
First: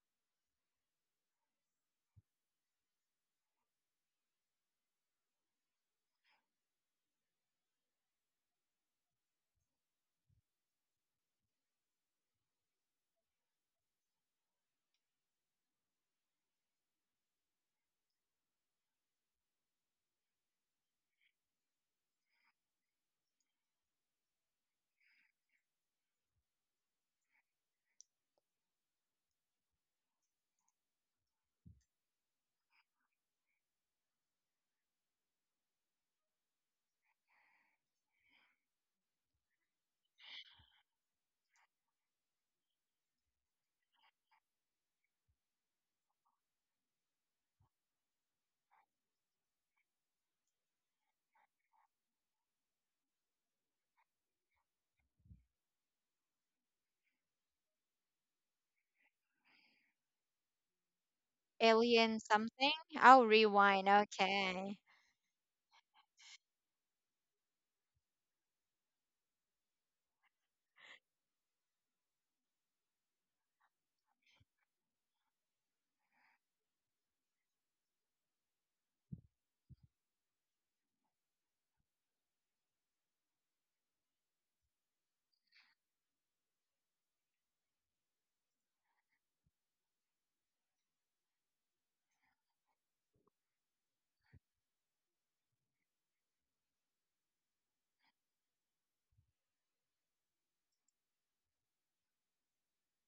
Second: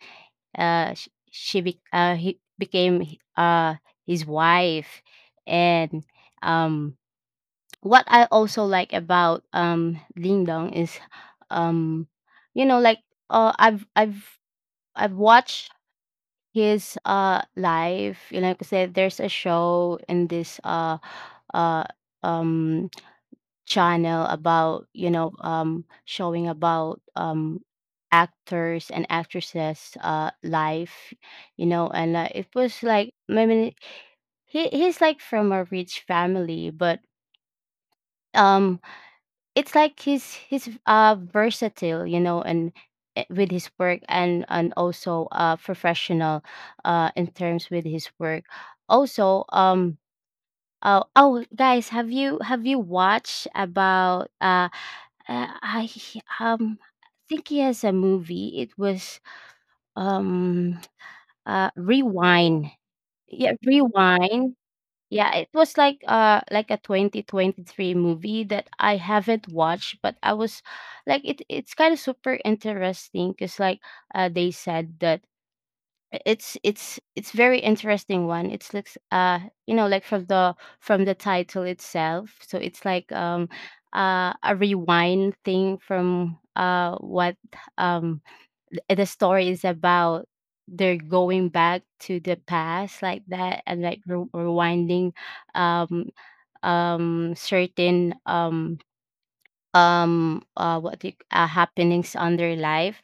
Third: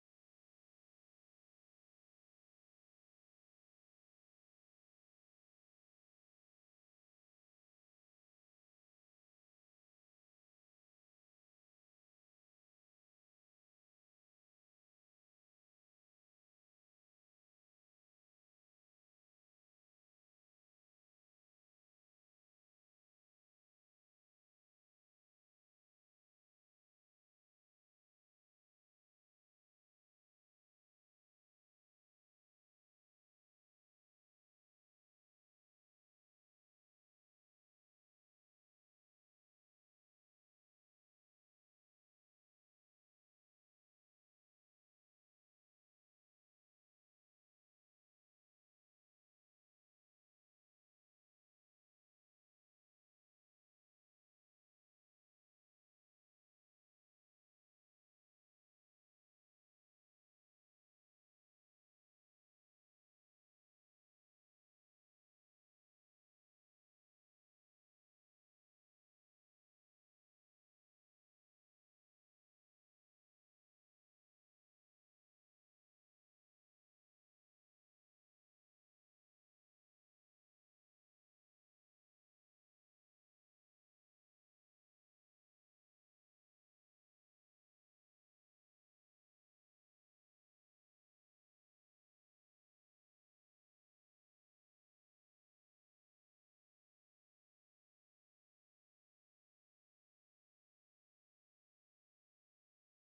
[SPEAKER 2] he became his wife. And um what I also like about Ding Dong is, um you know like, uh I've I've I've watched his life, you know, like I said, there's a show in this uh um channel about, you know, showing about actors and actresses life, you know. And it was like, I mean, he he's like from a rich family, but um it's like he's versatile, you know, and, with his work, and also professional in terms with his work. Also, oh, oh, guys, have you watched about I think he has a movie. It was um <tsk>
[SPEAKER 1] Alien
[SPEAKER 2] Rewind.
[SPEAKER 1] something? Oh,
[SPEAKER 2] Yeah,
[SPEAKER 1] rewind.
[SPEAKER 2] Rewind.
[SPEAKER 1] Okay.
[SPEAKER 2] Yeah, it was like a 2023 movie that I haven't watched, but I was like it it's kind of super interesting because like they said that it's very interesting one. It's like you know like from the title itself, so it's like, a rewind thing from what, um the story is about they're going back to the past like that, and like rewinding um certain what do you, happenings on their life.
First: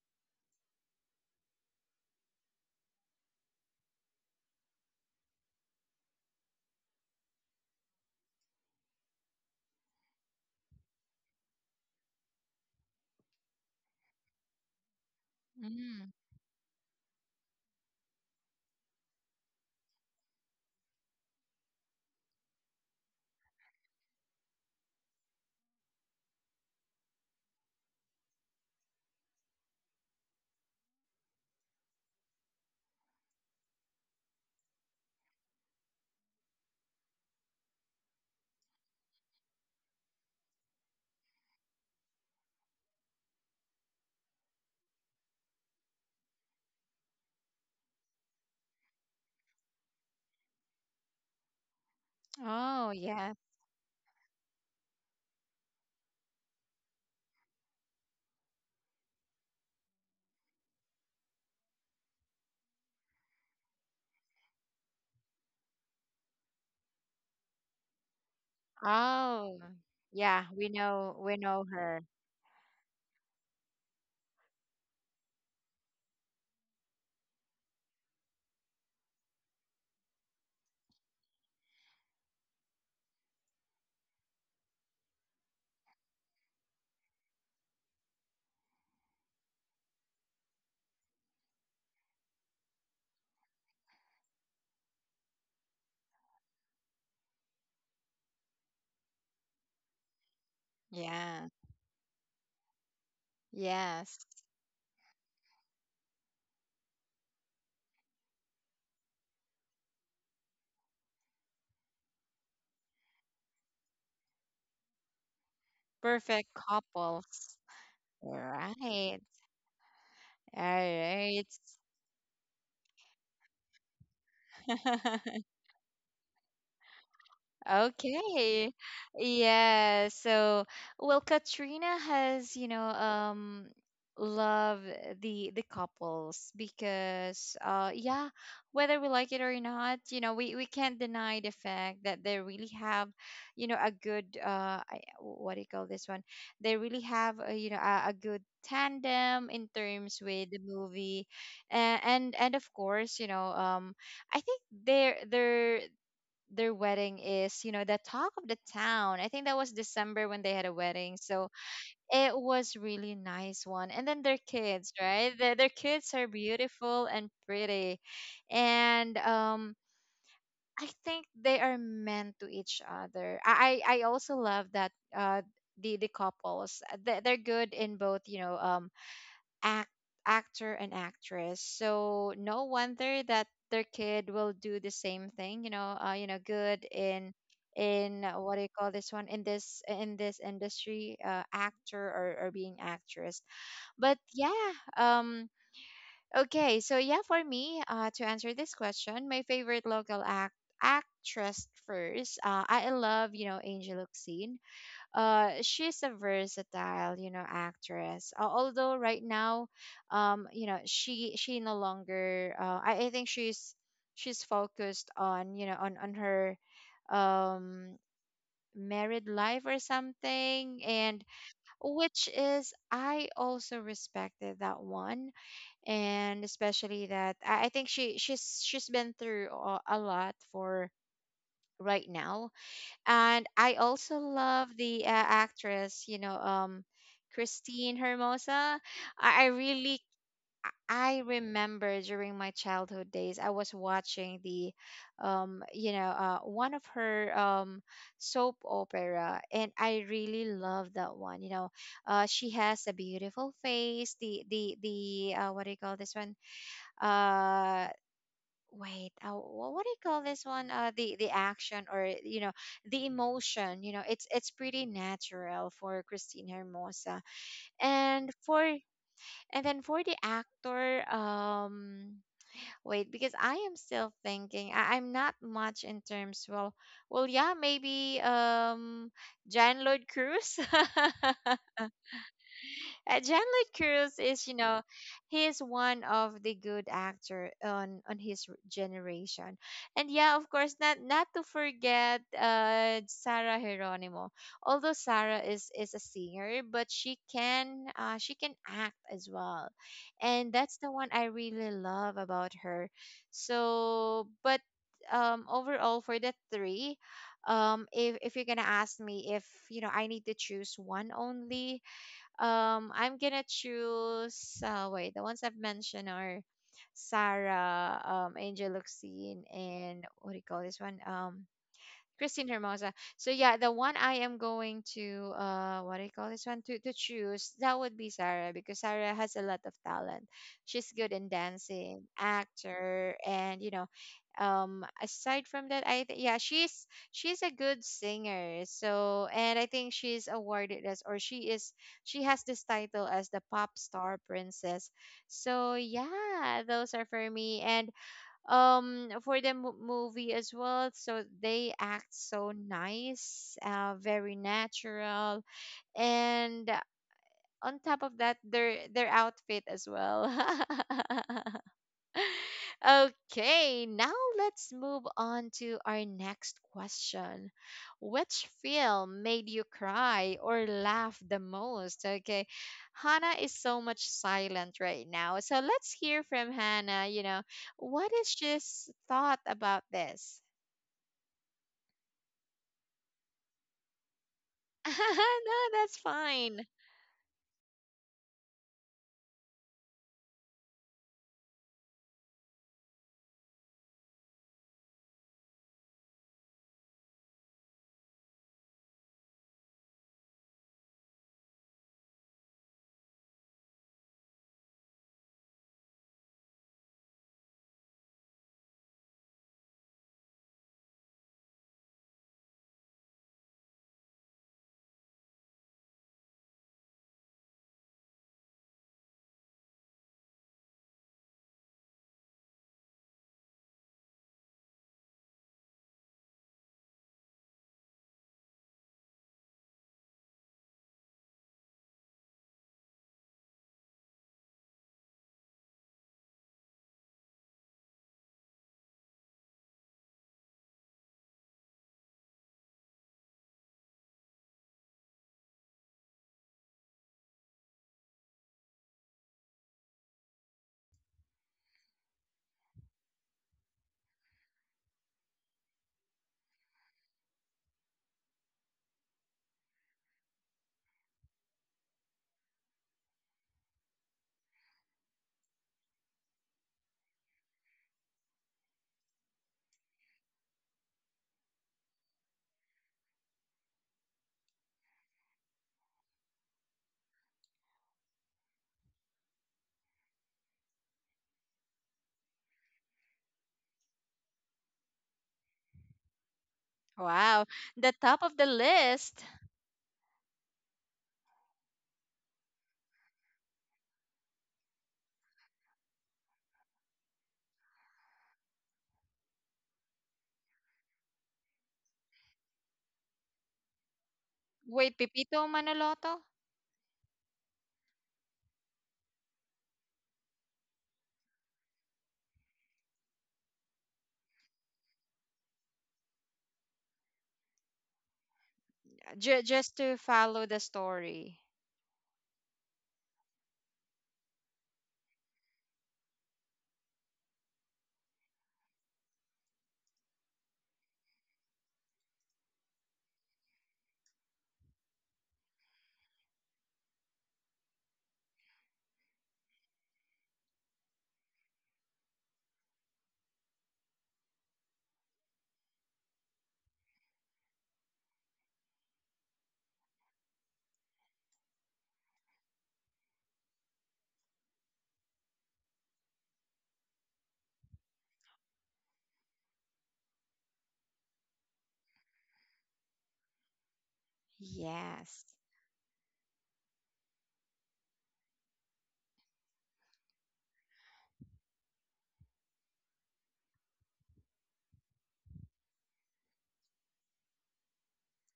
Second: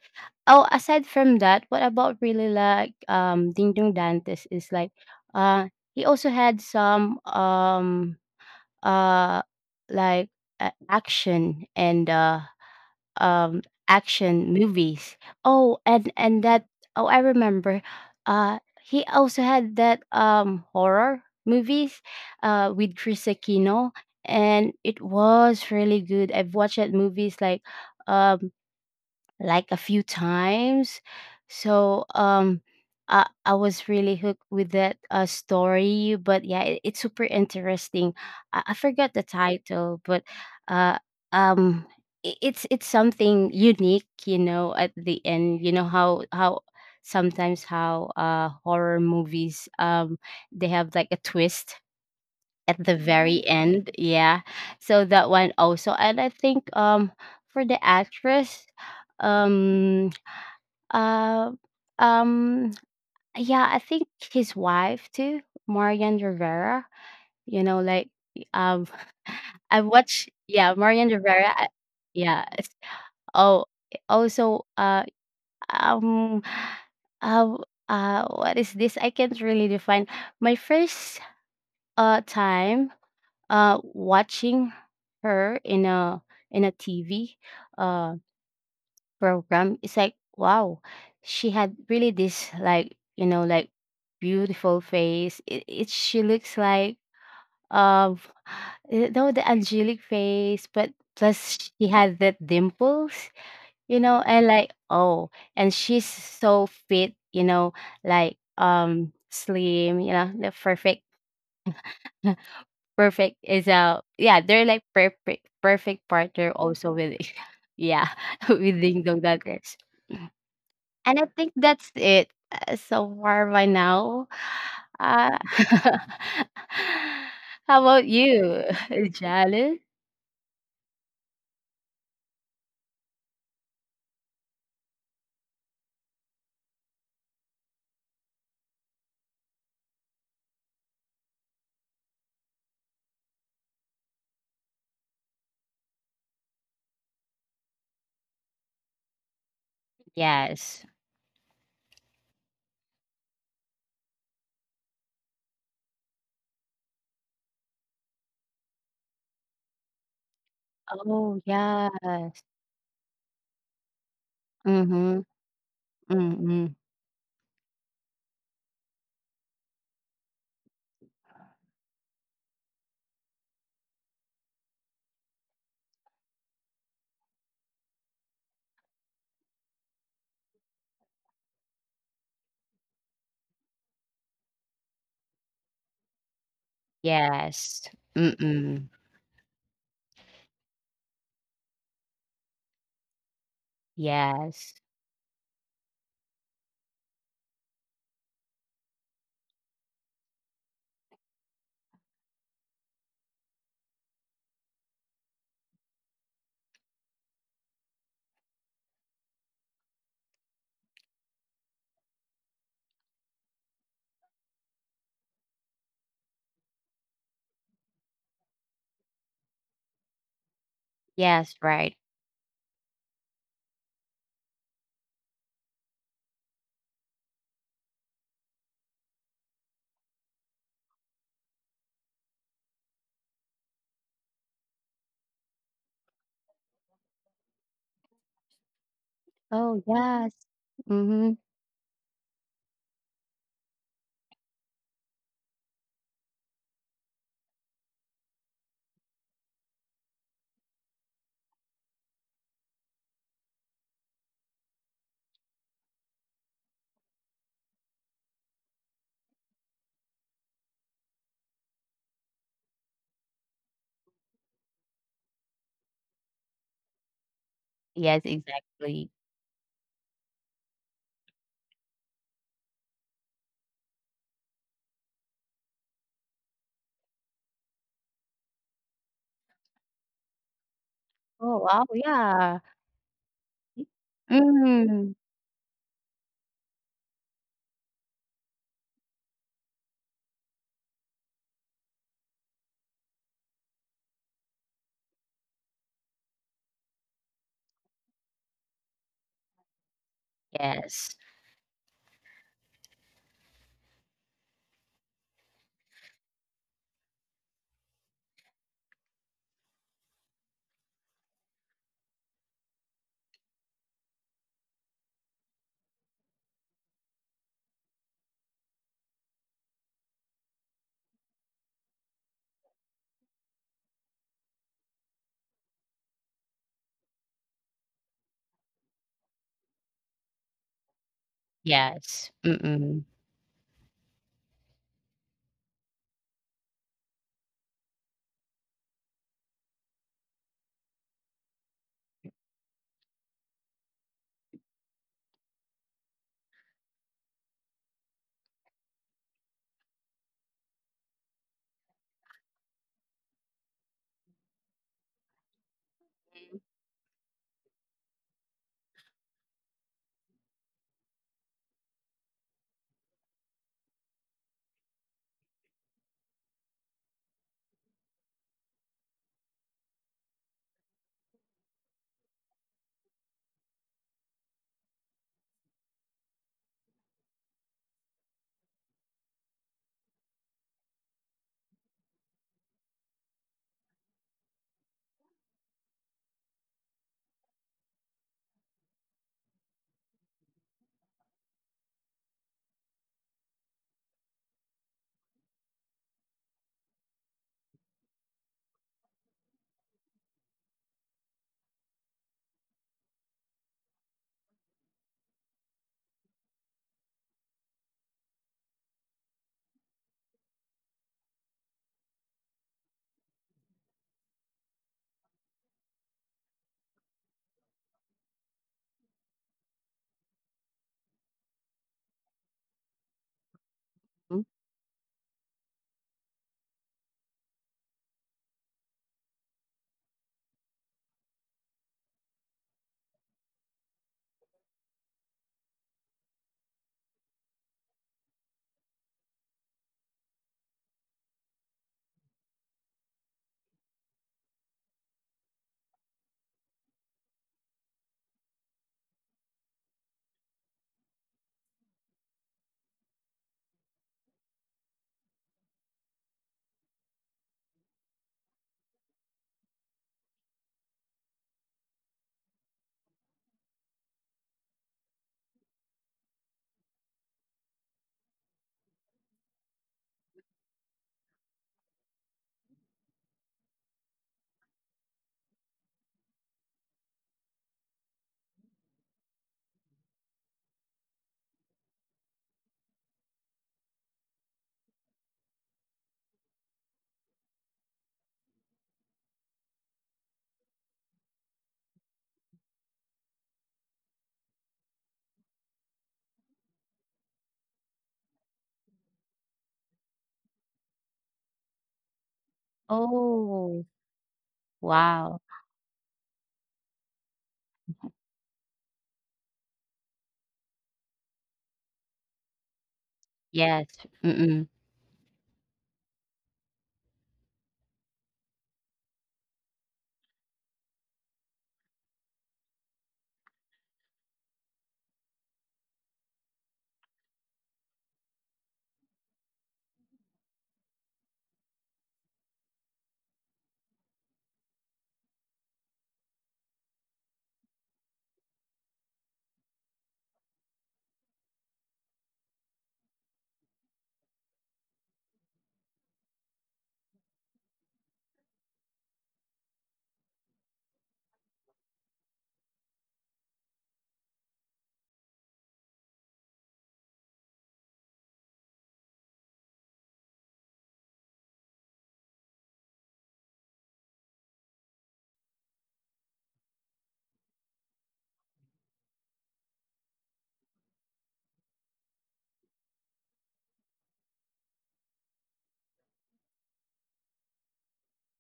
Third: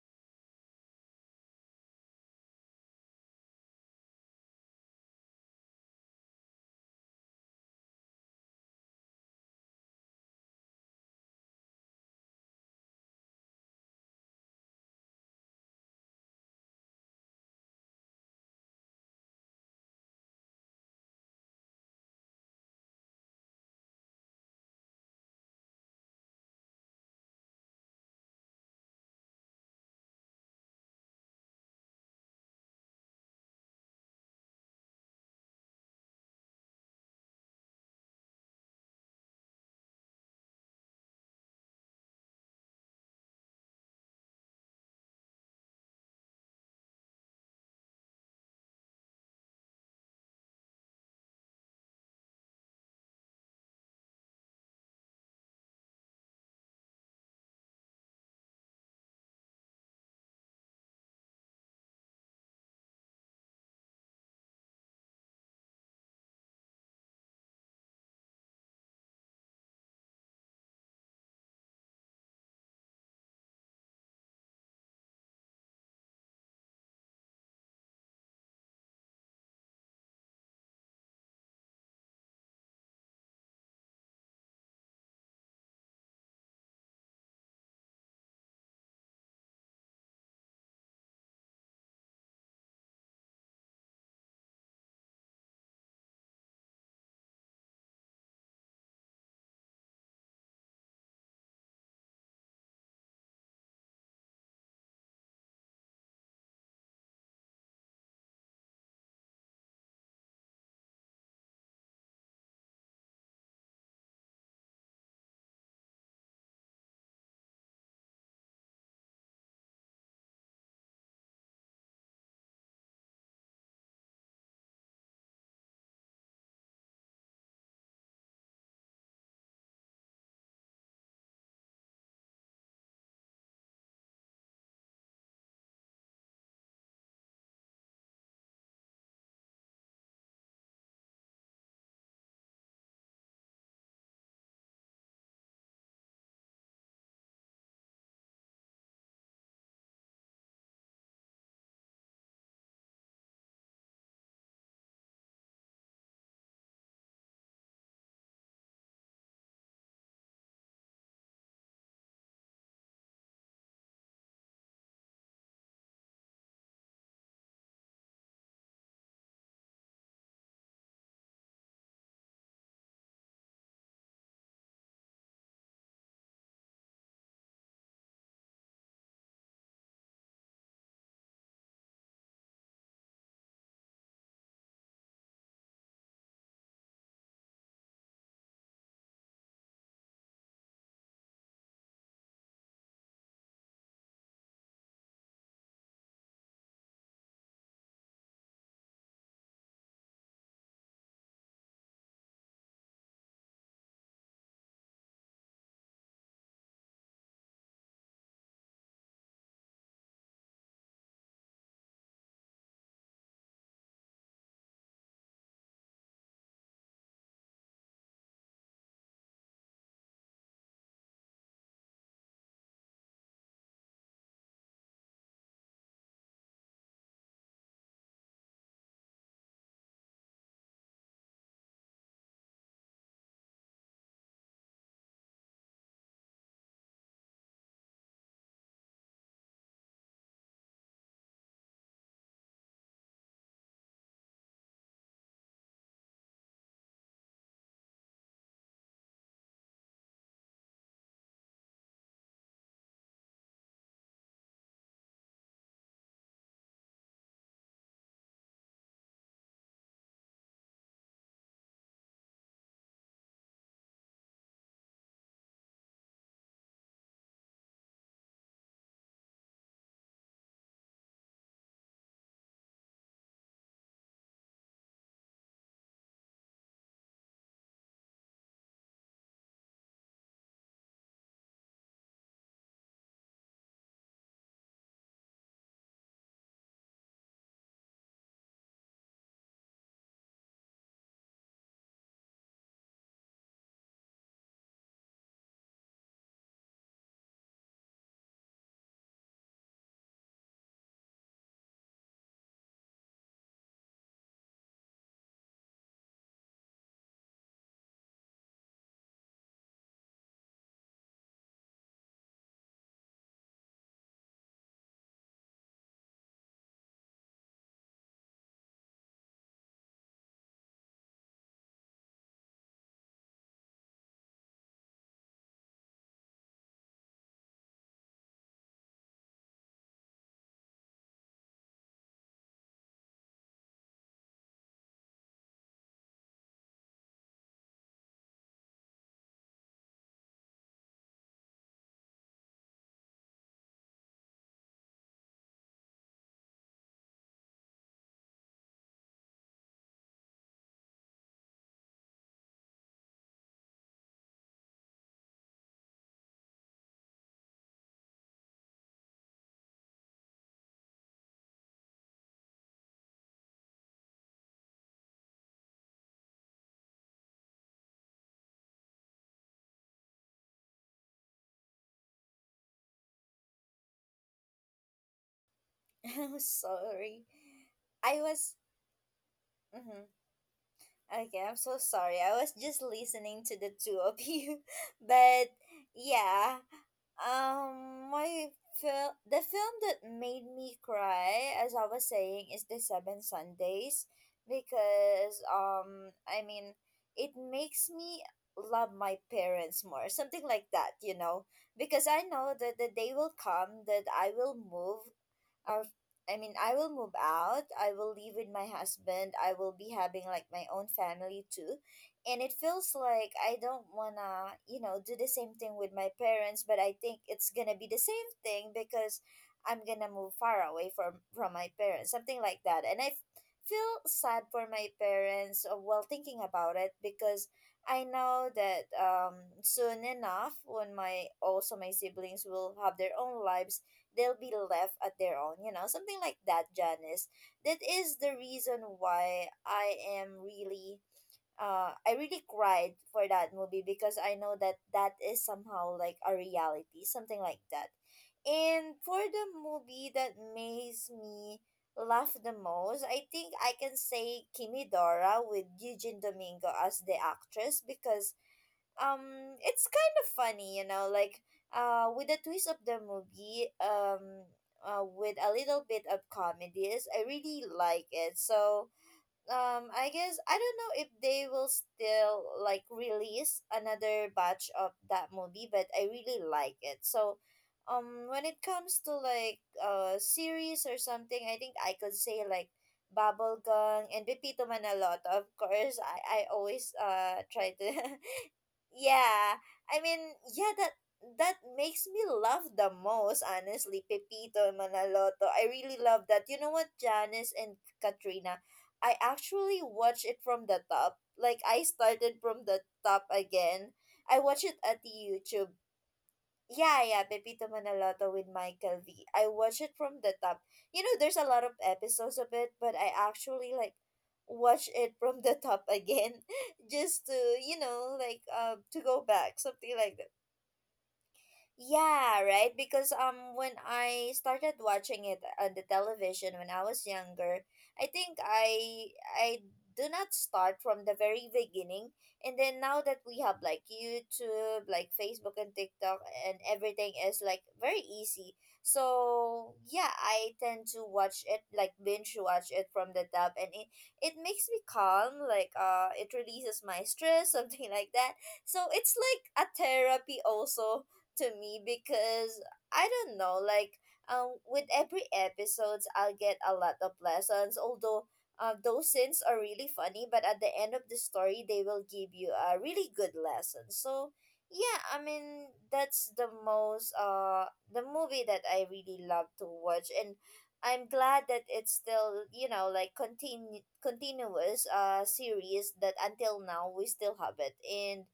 [SPEAKER 2] Oh, aside from that, what about really like Ding Dong Dantes is like uh he also had some uh like action and um action movies. Oh,
[SPEAKER 1] Mm.
[SPEAKER 2] and that, oh, I remember. He also had that horror movies with Chris Aquino, and it was really good. I've watched that movies like, um like a few times. So, I was really hooked with that story, but yeah, it's super interesting. I forgot the title, but uh um it's something unique, you know. At the end, you know how sometimes how horror movies, they have like a twist at
[SPEAKER 1] Oh,
[SPEAKER 2] the
[SPEAKER 1] yeah.
[SPEAKER 2] very end. Yeah. So that one also. And I think for the actress, um uh um yeah, I think his wife too, Marian Rivera. You know, like, um
[SPEAKER 1] Oh,
[SPEAKER 2] <laughs> I watched,
[SPEAKER 1] yeah,
[SPEAKER 2] yeah, Marian
[SPEAKER 1] we
[SPEAKER 2] Rivera.
[SPEAKER 1] know her.
[SPEAKER 2] Yeah. It's- Oh, also, um uh, what is this? I can't really define. My first time watching her in a TV uh program, it's like, wow, she had really this like you know like beautiful face. It she looks like, um you know, the angelic face, but
[SPEAKER 1] Yeah.
[SPEAKER 2] plus she had that dimples, you know,
[SPEAKER 1] Yes.
[SPEAKER 2] and like, oh, and she's so fit, you know, like, slim, you know, the perfect. <laughs> Perfect is a, yeah, they're like perfect perfect partner
[SPEAKER 1] Perfect
[SPEAKER 2] also with
[SPEAKER 1] couples.
[SPEAKER 2] <laughs> yeah, <laughs> with Ding Dong
[SPEAKER 1] Right.
[SPEAKER 2] Dantes.
[SPEAKER 1] All
[SPEAKER 2] And I
[SPEAKER 1] right.
[SPEAKER 2] think that's it so far by now. Uh,
[SPEAKER 1] <laughs>
[SPEAKER 2] <laughs> how about you,
[SPEAKER 1] Okay.
[SPEAKER 2] <laughs> Jalen?
[SPEAKER 1] Yeah. So, well, Katrina has, you know, love the couples because yeah, whether we like it or not, you know, we can't deny the fact that they really have, you know, a good what do you call this one? They really have, a, you know, a good tandem in terms with the
[SPEAKER 2] Yes.
[SPEAKER 1] movie. And of course, you know, I think their wedding is, you know, the talk of the town. I think that was December when they had a wedding.
[SPEAKER 2] Oh,
[SPEAKER 1] So it
[SPEAKER 2] yes.
[SPEAKER 1] was really nice one. And then their kids,
[SPEAKER 2] Mm-hmm.
[SPEAKER 1] right? Their kids are
[SPEAKER 2] Mm-hmm.
[SPEAKER 1] beautiful and pretty. And I think they are meant to each other. I also love that the couples. They're good in both, you know, act actor and actress. So no wonder that their kid will do the same thing. You know, good
[SPEAKER 2] Yes.
[SPEAKER 1] in what do you
[SPEAKER 2] Mm-mm.
[SPEAKER 1] call this one in this industry, actor or being actress. But yeah,
[SPEAKER 2] Yes.
[SPEAKER 1] um, okay. So yeah, for me, to answer this question, my favorite local act actress first. I love you know Angel Locsin, she's a versatile, you know, actress. Although right now, you know, she no longer. I think she's focused on you know on her um married life or something. And
[SPEAKER 2] Yes, right.
[SPEAKER 1] which is I also respected that one. And especially that I think she's been through a lot for right now. And I also love the actress, you know, Christine Hermosa. I
[SPEAKER 2] Oh,
[SPEAKER 1] really,
[SPEAKER 2] yes.
[SPEAKER 1] I
[SPEAKER 2] Mm-hmm.
[SPEAKER 1] remember during my childhood days, I was watching the, you know, one of her soap opera, and I really love that one. You know, she has a beautiful face. The what do you call this one? Uh, wait what do you call this one the action or you know the emotion you know it's pretty natural for Christine Hermosa.
[SPEAKER 2] Yes,
[SPEAKER 1] And for
[SPEAKER 2] exactly.
[SPEAKER 1] and then for the actor wait because I am still thinking I'm not much in terms well well yeah maybe Jan Lloyd Cruz.
[SPEAKER 2] Oh,
[SPEAKER 1] <laughs>
[SPEAKER 2] wow. Yeah.
[SPEAKER 1] John Cruz is, you know,
[SPEAKER 2] Mm.
[SPEAKER 1] he is one of the good actor on his generation. And yeah, of course, not not to forget Sarah Geronimo. Although Sarah is a singer, but she can act as well. And that's the
[SPEAKER 2] Yes,
[SPEAKER 1] one I really love about her. So, but overall for the three if you're gonna ask me if you know I need to choose one only I'm gonna choose. Wait, the ones I've mentioned are Sarah, Angel Luxine, and what do you call this one? Christine Hermosa. So yeah, the one I am going to what do you call this one to choose that would be Sarah, because Sarah has a lot of talent. She's good in dancing,
[SPEAKER 2] yes, mm.
[SPEAKER 1] actor, and you know, aside from that, yeah she's a good singer. So and I think she's awarded as or she is she has this title as the pop star princess. So yeah, those are for me. And for the movie as well, so they act so nice very natural. And on top of that their outfit as well. <laughs> Okay, now let's move on to our next question. Which film made you cry or laugh the most? Okay, Hannah is so much silent right now. So let's hear
[SPEAKER 3] <laughs>
[SPEAKER 1] from Hannah. You
[SPEAKER 3] Sorry.
[SPEAKER 1] know, what
[SPEAKER 3] I
[SPEAKER 1] is
[SPEAKER 3] was.
[SPEAKER 1] she's thought about
[SPEAKER 3] Hmm
[SPEAKER 1] this?
[SPEAKER 3] Okay, I'm so sorry. I was just listening to the two of you.
[SPEAKER 1] <laughs> no,
[SPEAKER 3] <laughs> But
[SPEAKER 1] that's
[SPEAKER 3] yeah,
[SPEAKER 1] fine.
[SPEAKER 3] my film, the film that made me cry, as I was saying, is The Seven Sundays because I mean, it makes me love my parents more, something like that, you know, because I know that the day will come that I will move our I mean, I will move out. I will live with my husband. I will be having like my own family too. And it feels like I don't want to, you know, do the same thing with my parents, but I think it's going to be the same thing because I'm going to move far away from my parents, something like that. And feel
[SPEAKER 2] Mm.
[SPEAKER 3] sad for my parents while thinking about it, because I know that soon enough, when my also my siblings will have their own lives, they'll be left at their own, you know, something like that, Janice. That is the reason why I really cried for that movie, because I know that that is somehow like a reality, something like that. And for the movie that makes me laugh the most, I think I can say Kimidora, with Eugene Domingo as the actress, because it's kind of funny, you know, like with the twist of the movie, with a little bit of comedies, I really like it. So I guess I don't know if they will still like release another batch of that movie, but I really like it. So when it comes to like series or something, I think I could say like Bubblegum and Pepito Manaloto. Of course, I always
[SPEAKER 1] Wow,
[SPEAKER 3] try to
[SPEAKER 1] the top of
[SPEAKER 3] <laughs>
[SPEAKER 1] the list.
[SPEAKER 3] Yeah, I mean, yeah, that that makes me love the most, honestly. Pepito and Manaloto. I really love that. You know what, Janice and Katrina, I actually watched it from the top. Like I started from the top
[SPEAKER 2] Oh,
[SPEAKER 3] again. I watched it
[SPEAKER 1] Wait,
[SPEAKER 3] at the
[SPEAKER 2] wow.
[SPEAKER 1] Pipito
[SPEAKER 3] YouTube.
[SPEAKER 1] Manoloto?
[SPEAKER 3] Yeah, yeah, Pepito Manaloto with Michael V. I watched it from the top. You know, there's a lot of episodes of it, but I actually
[SPEAKER 2] Yes,
[SPEAKER 3] like
[SPEAKER 2] mm.
[SPEAKER 3] watch it from the top again <laughs> just to, you know, like to go back,
[SPEAKER 1] Just
[SPEAKER 3] something
[SPEAKER 1] to
[SPEAKER 3] like
[SPEAKER 1] follow the story.
[SPEAKER 3] yeah, right. Because when I started watching it on the television when I was younger, I think I do not start from the very beginning. And then now that we have like YouTube, like Facebook and TikTok, and everything is like very easy. So yeah, I tend to watch it like binge watch it from the top, and it makes me calm. Like it releases my stress, <laughs> something like that. So it's like a therapy also to me because I don't know, like with every episodes I'll get a lot of lessons. Although those scenes are really funny, but at the end of the story they will give you a really good lesson. So yeah, I
[SPEAKER 1] Yes,
[SPEAKER 3] mean, that's the most the movie that I really love to watch, and I'm glad that it's still, you know, like continuous series that until now we still have it. And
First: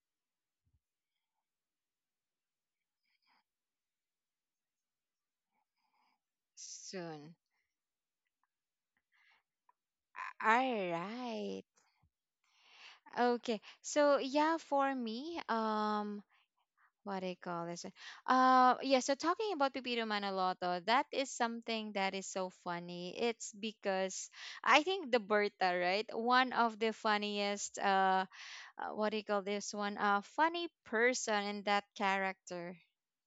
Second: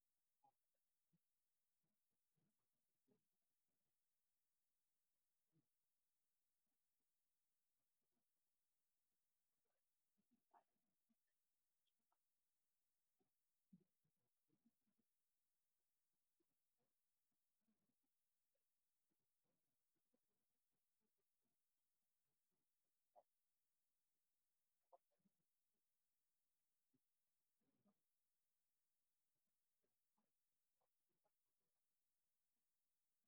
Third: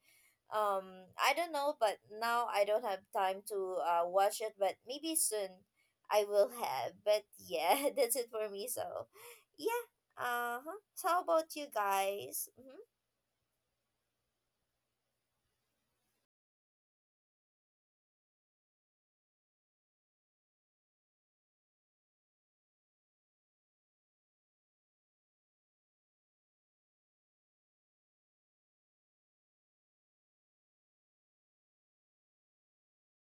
[SPEAKER 3] um I don't know, but now I don't have time to watch it, but maybe soon I will have. But
[SPEAKER 1] soon.
[SPEAKER 3] yeah, <laughs> that's it for me. So yeah.
[SPEAKER 1] All
[SPEAKER 3] Uh-huh. So how about
[SPEAKER 1] right.
[SPEAKER 3] you guys? Mm-hmm.
[SPEAKER 1] Okay. So yeah, for me, what do you call this? Yeah. So talking about Pipito Manoloto, that is something that is so funny. It's because I think the Berta, right? One of the funniest. What do you call this one? Funny person in that character.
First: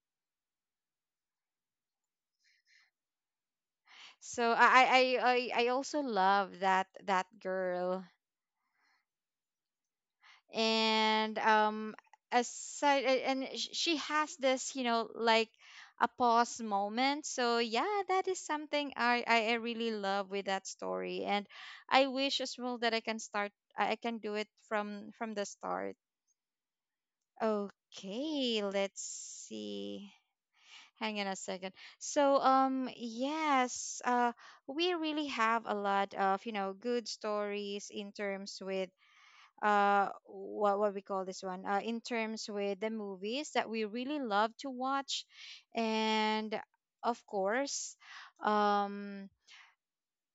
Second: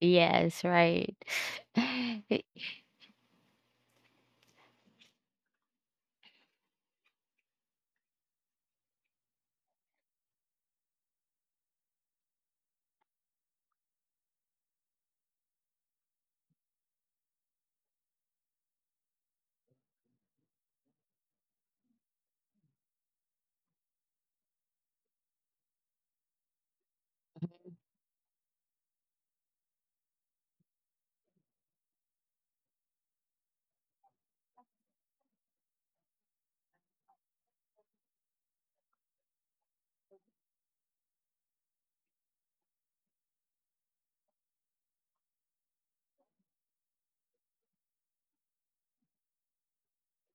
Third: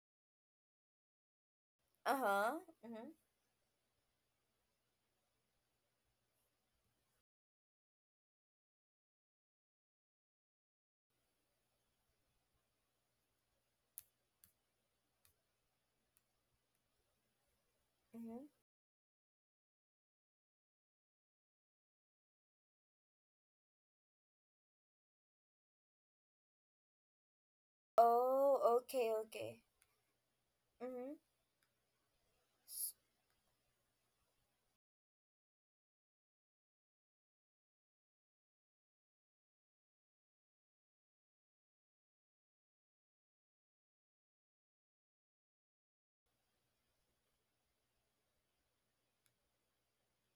[SPEAKER 2] Yes, right. <sighs> <laughs>
[SPEAKER 3] Uh-huh. Mm-hmm.
[SPEAKER 1] So I also love that that girl. And aside and she has this you know like a pause moment. So yeah, that is
[SPEAKER 3] Mm-hmm.
[SPEAKER 1] something I really love with that story. And I wish as well that I can start I can do it from the start.
[SPEAKER 3] Oh,
[SPEAKER 1] Okay, let's
[SPEAKER 3] okay, okay.
[SPEAKER 1] see,
[SPEAKER 3] Mm-hmm.
[SPEAKER 1] hang on a second. So yes we really have a lot of you know good stories in terms with what we call this one in terms with the movies that we really love to watch. And of course um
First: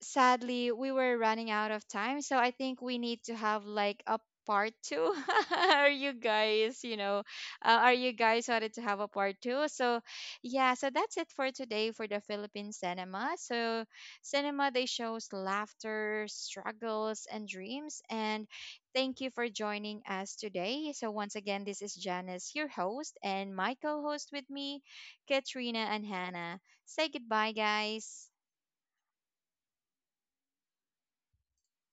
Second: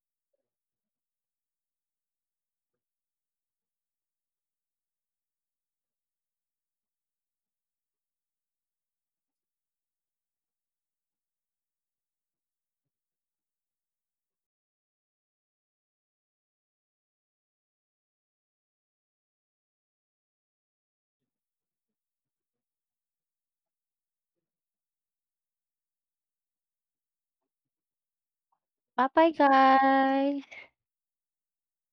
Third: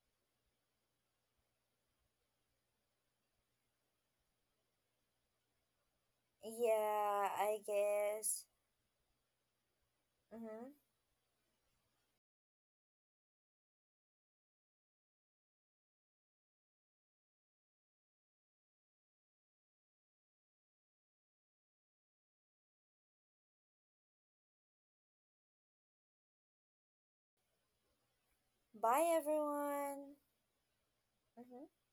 [SPEAKER 1] sadly we were running out of time, so I think we need to have like a part two. <laughs> Are you guys you know
[SPEAKER 3] Yeah, I
[SPEAKER 1] are you
[SPEAKER 3] guess.
[SPEAKER 1] guys wanted to have a part two? So
[SPEAKER 3] Mm-hmm.
[SPEAKER 1] yeah, so that's it for today for the Philippine cinema. So cinema, they shows laughter, struggles, and dreams. And thank you for joining us today. So once again, this is Janice, your host, and my co-host with me, Katrina and Hannah. Say goodbye, guys.
[SPEAKER 3] Bye,
[SPEAKER 2] Bye-bye,
[SPEAKER 3] everyone.
[SPEAKER 2] guys.
[SPEAKER 3] Mm-hmm.